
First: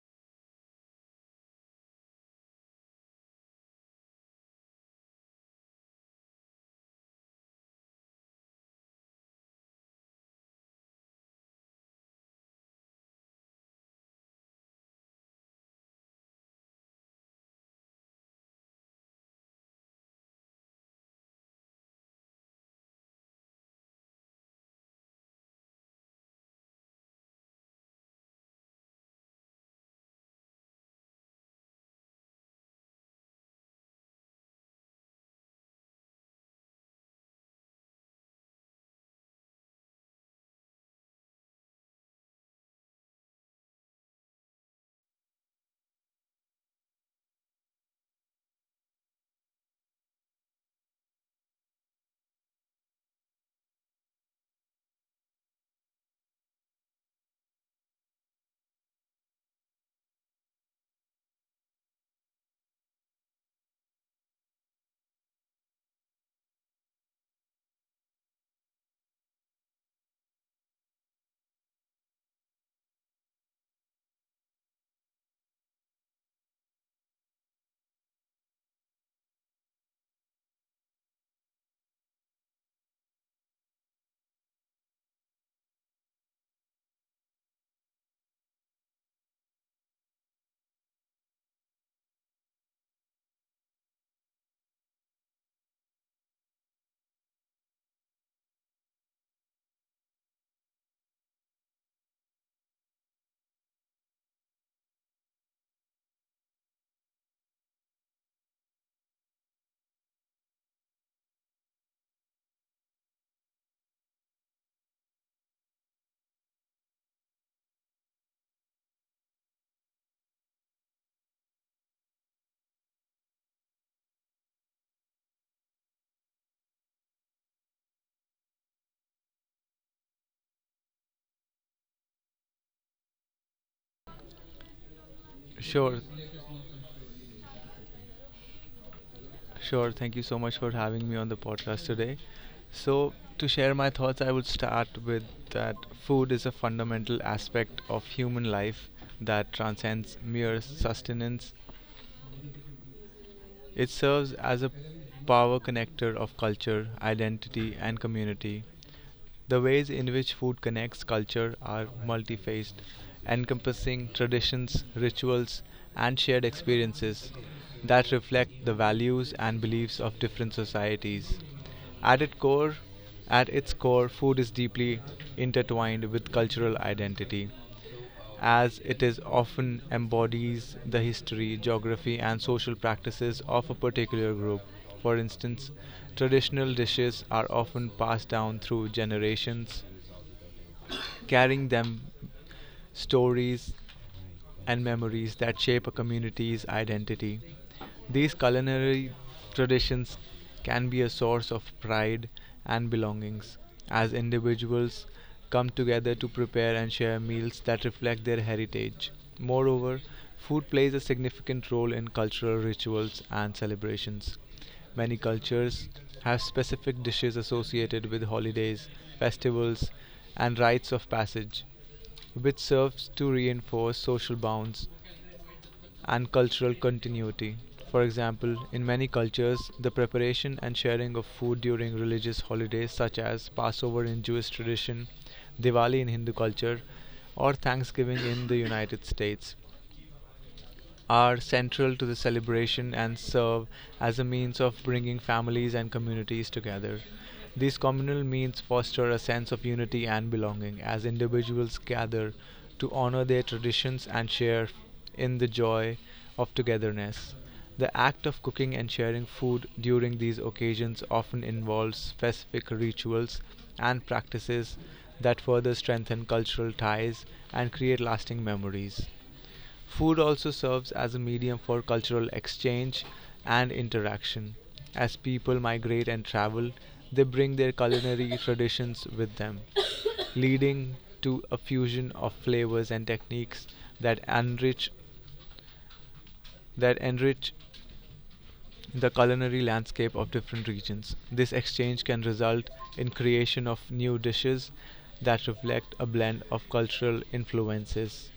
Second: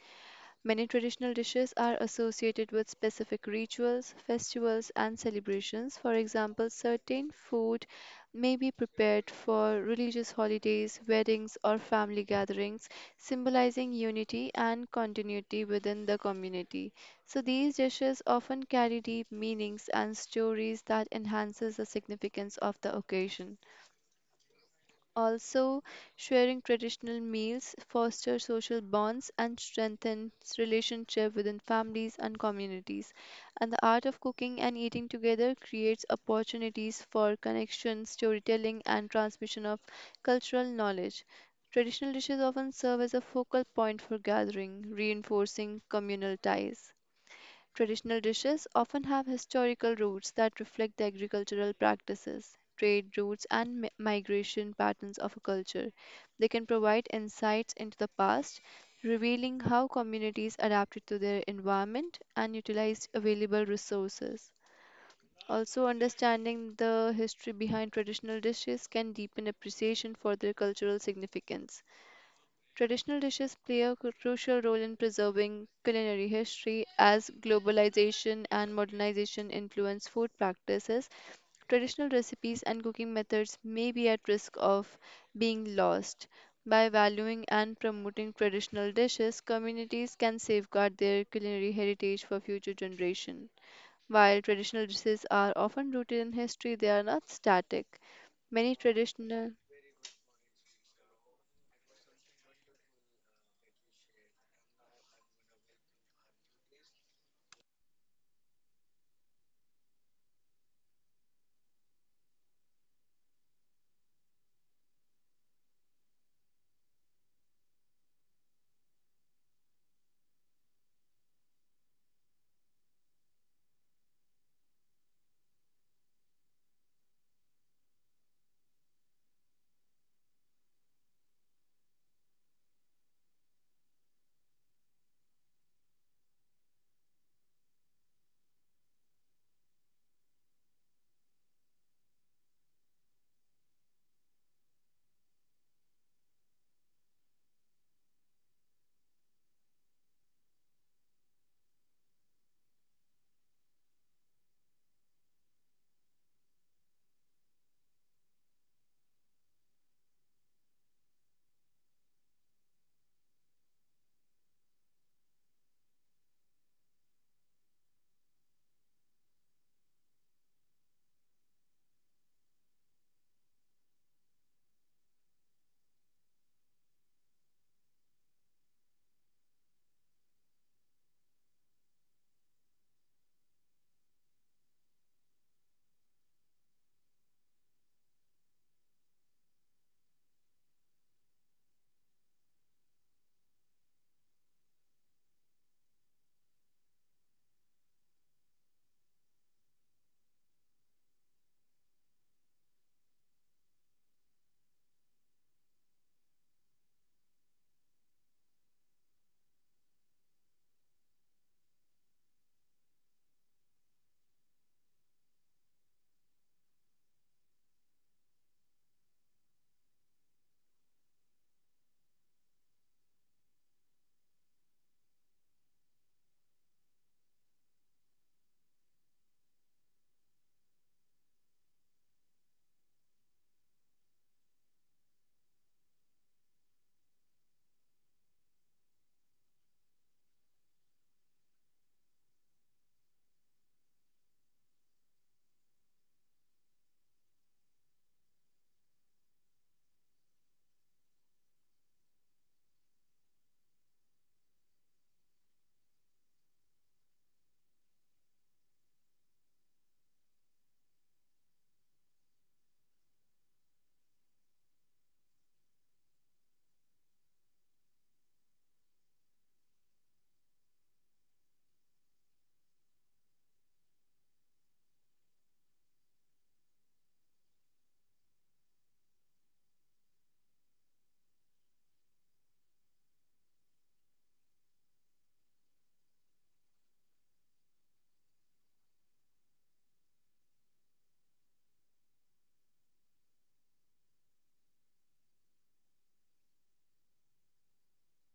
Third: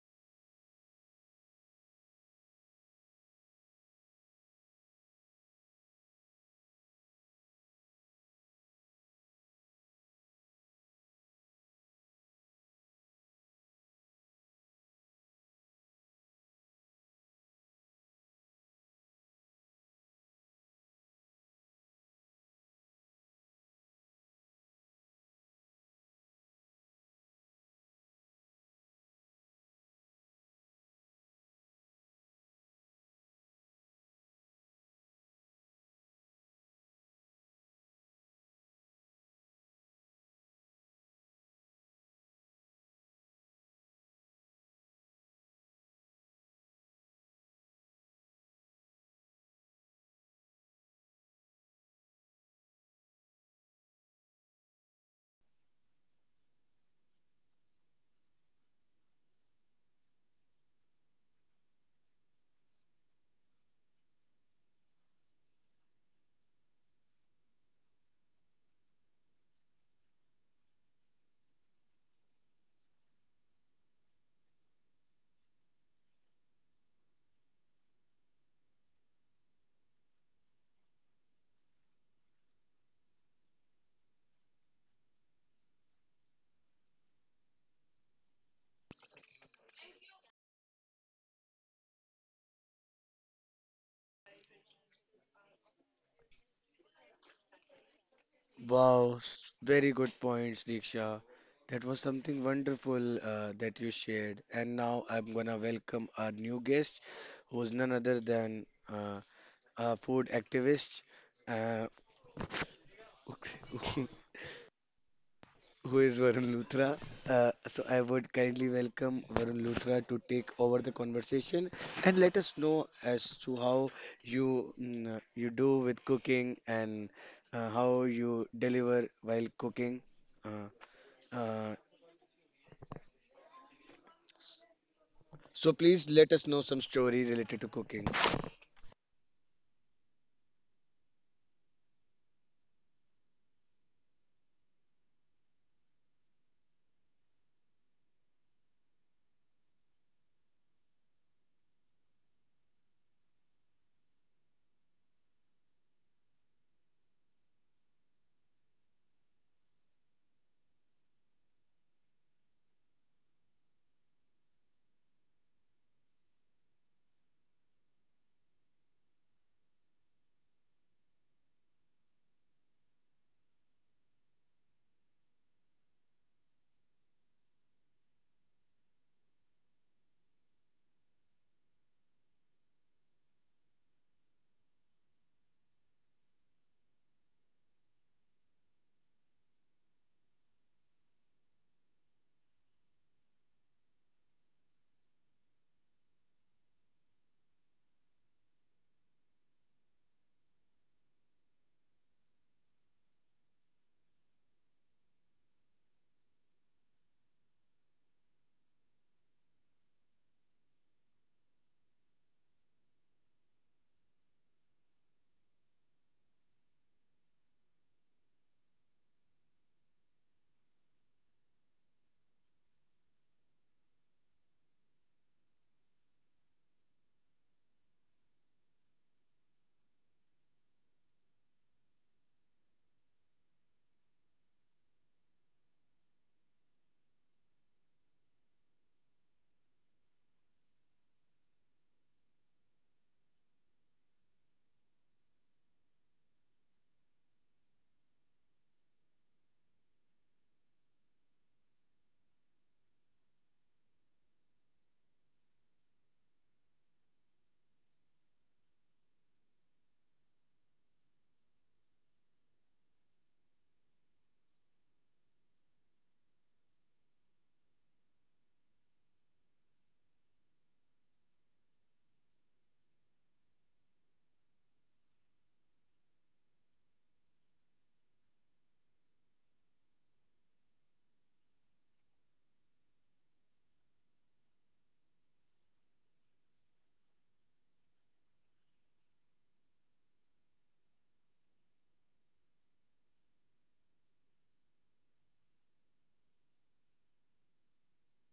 [SPEAKER 2] Many traditional dishes are associated with specific rituals, festivals, and celebrations. For example, certain food may be prepared for religious holidays, weddings, or family gatherings, symbolizing unity and continuity within the community. So these dishes often carry deep meanings and stories that enhances the significance of the occasion. Also, sharing traditional meals foster social bonds and strengthens relationship within families and communities. And the art of cooking and eating together creates opportunities for connection, storytelling, and transmission of cultural knowledge. Traditional dishes often serve as a focal point for gathering, reinforcing communal ties. Traditional dishes often have historical roots that reflect the agricultural practices, trade routes, and migration patterns of a culture. They can provide insights into the past, revealing how communities adapted to their environment and utilized available resources. Also, understanding the history behind traditional dishes can deepen appreciation for their cultural significance. Traditional dishes play a crucial role in preserving culinary history as globalization and modernization influence food practices. Traditional recipes and cooking methods may be at risk of being lost. By valuing and promoting traditional dishes, communities can safeguard their culinary heritage for future generations. While traditional dishes are often rooted in history, they are not static. Many
[SPEAKER 1] Wow,
[SPEAKER 2] traditional
[SPEAKER 1] very good points, Diksha. That was something wonderful that you shared. And now I'm gonna welcome our new guest, who's none other than a food activist, uh, who is Varun Luthra. So I would kindly welcome Varun Luthra to take over the conversation and let us know as to how you you do with cooking and how you deliver while cooking. Uh, uh, so
[SPEAKER 3] Sure,
[SPEAKER 1] please let us know some story related to cooking.
[SPEAKER 3] sure. Thank you so much for having me on the podcast today. So, to share my thoughts, I would start with that food is a fundamental aspect of human life that transcends mere sustenance. It serves as a power connector of culture, identity, and community. The ways in which food connects culture are multifaced, encompassing traditions, rituals, and shared experiences that reflect the values and beliefs of different societies. At its core, at its core, food is deeply intertwined with cultural identity as it is often embodies the history, geography, and social practices of a particular group. For instance, traditional dishes are often passed down through generations, carrying them stories and memories that shape a community's identity. These culinary traditions can be a source of pride and belongings as individuals come together to prepare and share meals that reflect their heritage. Moreover, food plays a significant role in cultural rituals and celebrations. Many cultures have specific dishes associated with holidays, festivals, and rites of passage which serves to reinforce social bonds and cultural continuity. For example, in many cultures, the preparation and sharing of food during religious holidays such as Passover in Jewish tradition, Diwali in Hindu culture, or Thanksgiving in the United States are central to the celebration and serve as a means of bringing families and communities together. These communal meals foster a sense of unity and belonging as individuals gather to honor their traditions and share in the joy of togetherness. The act of cooking and sharing food during these occasions often involves specific rituals and practices that further strengthen cultural ties and create lasting memories. Food also serves as a medium for cultural exchange and interaction. As people migrate and travel, they bring their culinary traditions with them, leading to a fusion of flavors and techniques that enrich that enrich the culinary landscape of different regions. This exchange can result in creation of new dishes that reflect a blend of cultural influences.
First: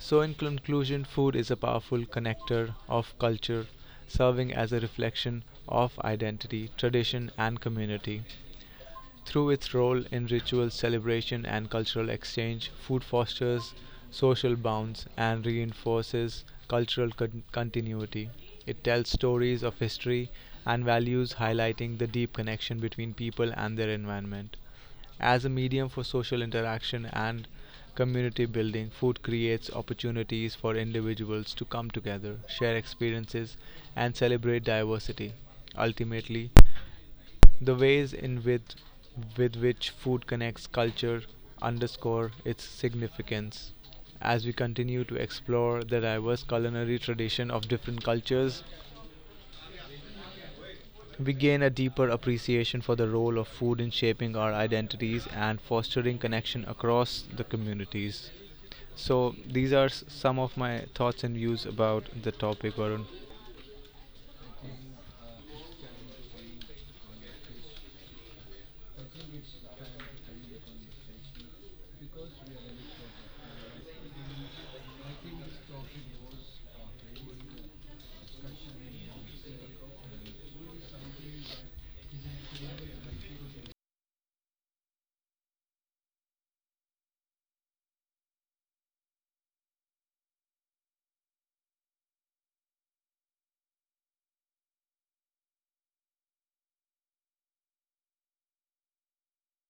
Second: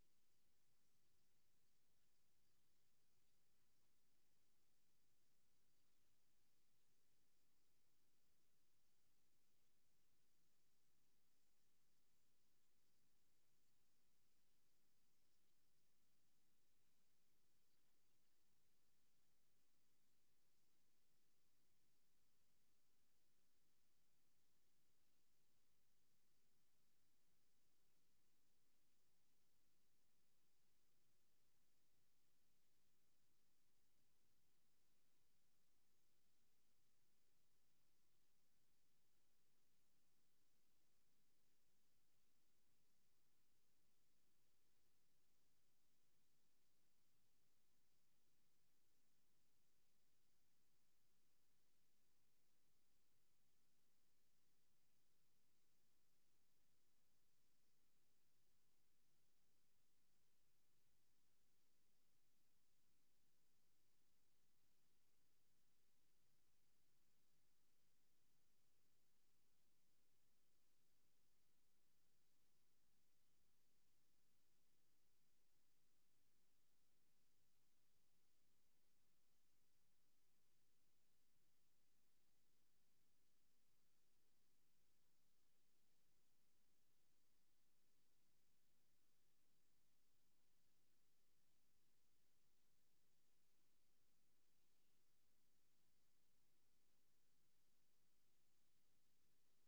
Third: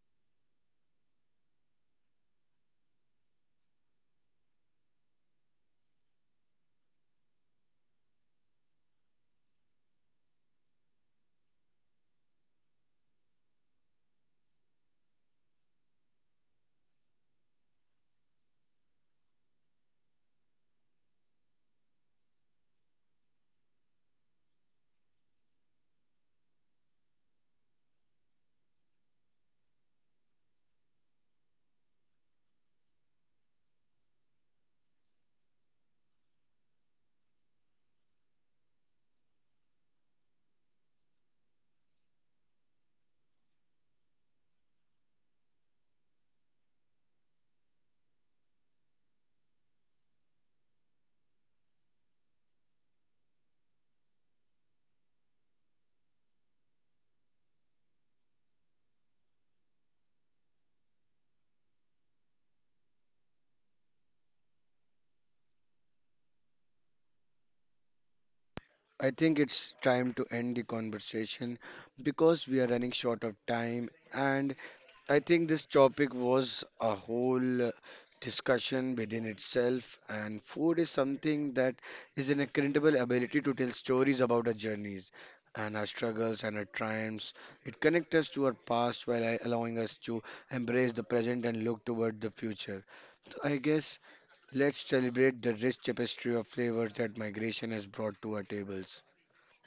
[SPEAKER 3] So, in conclusion, food is a powerful connector of culture, serving as a reflection of identity, tradition, and community. Through its role in ritual celebration and cultural exchange, food fosters social bonds and reinforces cultural continuity. It tells stories of history and values, highlighting the deep connection between people and their environment. As a medium for social interaction and community building, food creates opportunities for individuals to come together, share experiences, and celebrate diversity. Ultimately, the ways with which food connects culture underscore its significance. As we continue to explore the diverse culinary tradition of different cultures, we gain a deeper appreciation for the role of food in shaping our identities and fostering connection across the communities. So, these are some of my thoughts and views about the topic, Varun.
[SPEAKER 1] I think it's time to end the conversation because we are running short of time, and I think this topic was a whole discussion within itself, and food is something that is an incredible ability to tell stories about our journeys and our struggles and our triumphs. It connects us to our past while allowing us to embrace the present and look toward the future. So I guess let's celebrate the rich tapestry of flavors that migration has brought to our tables.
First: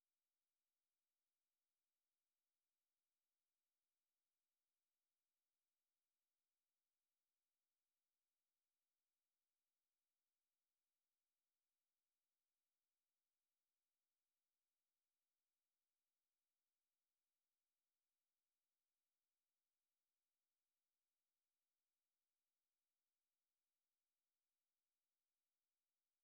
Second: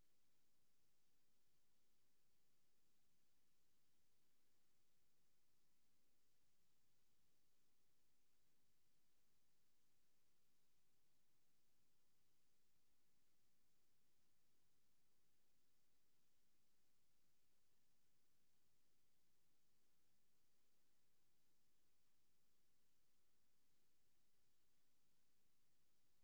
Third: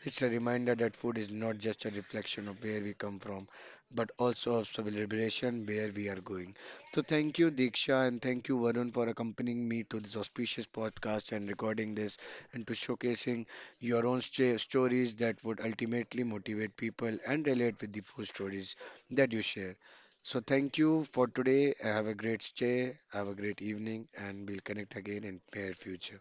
[SPEAKER 1] It's a reminder that food is not just a reflection of where we come from, but also of celebration where we are going. So thank you, Diksha, and thank you, Varun, for accompanying me to this auspicious podcast and recording this and to showcasing your own stories that would ultimately motivate people and relate with the food stories that you share. So thank you for today. Have a great stay, have a great evening, and we'll connect again in near future.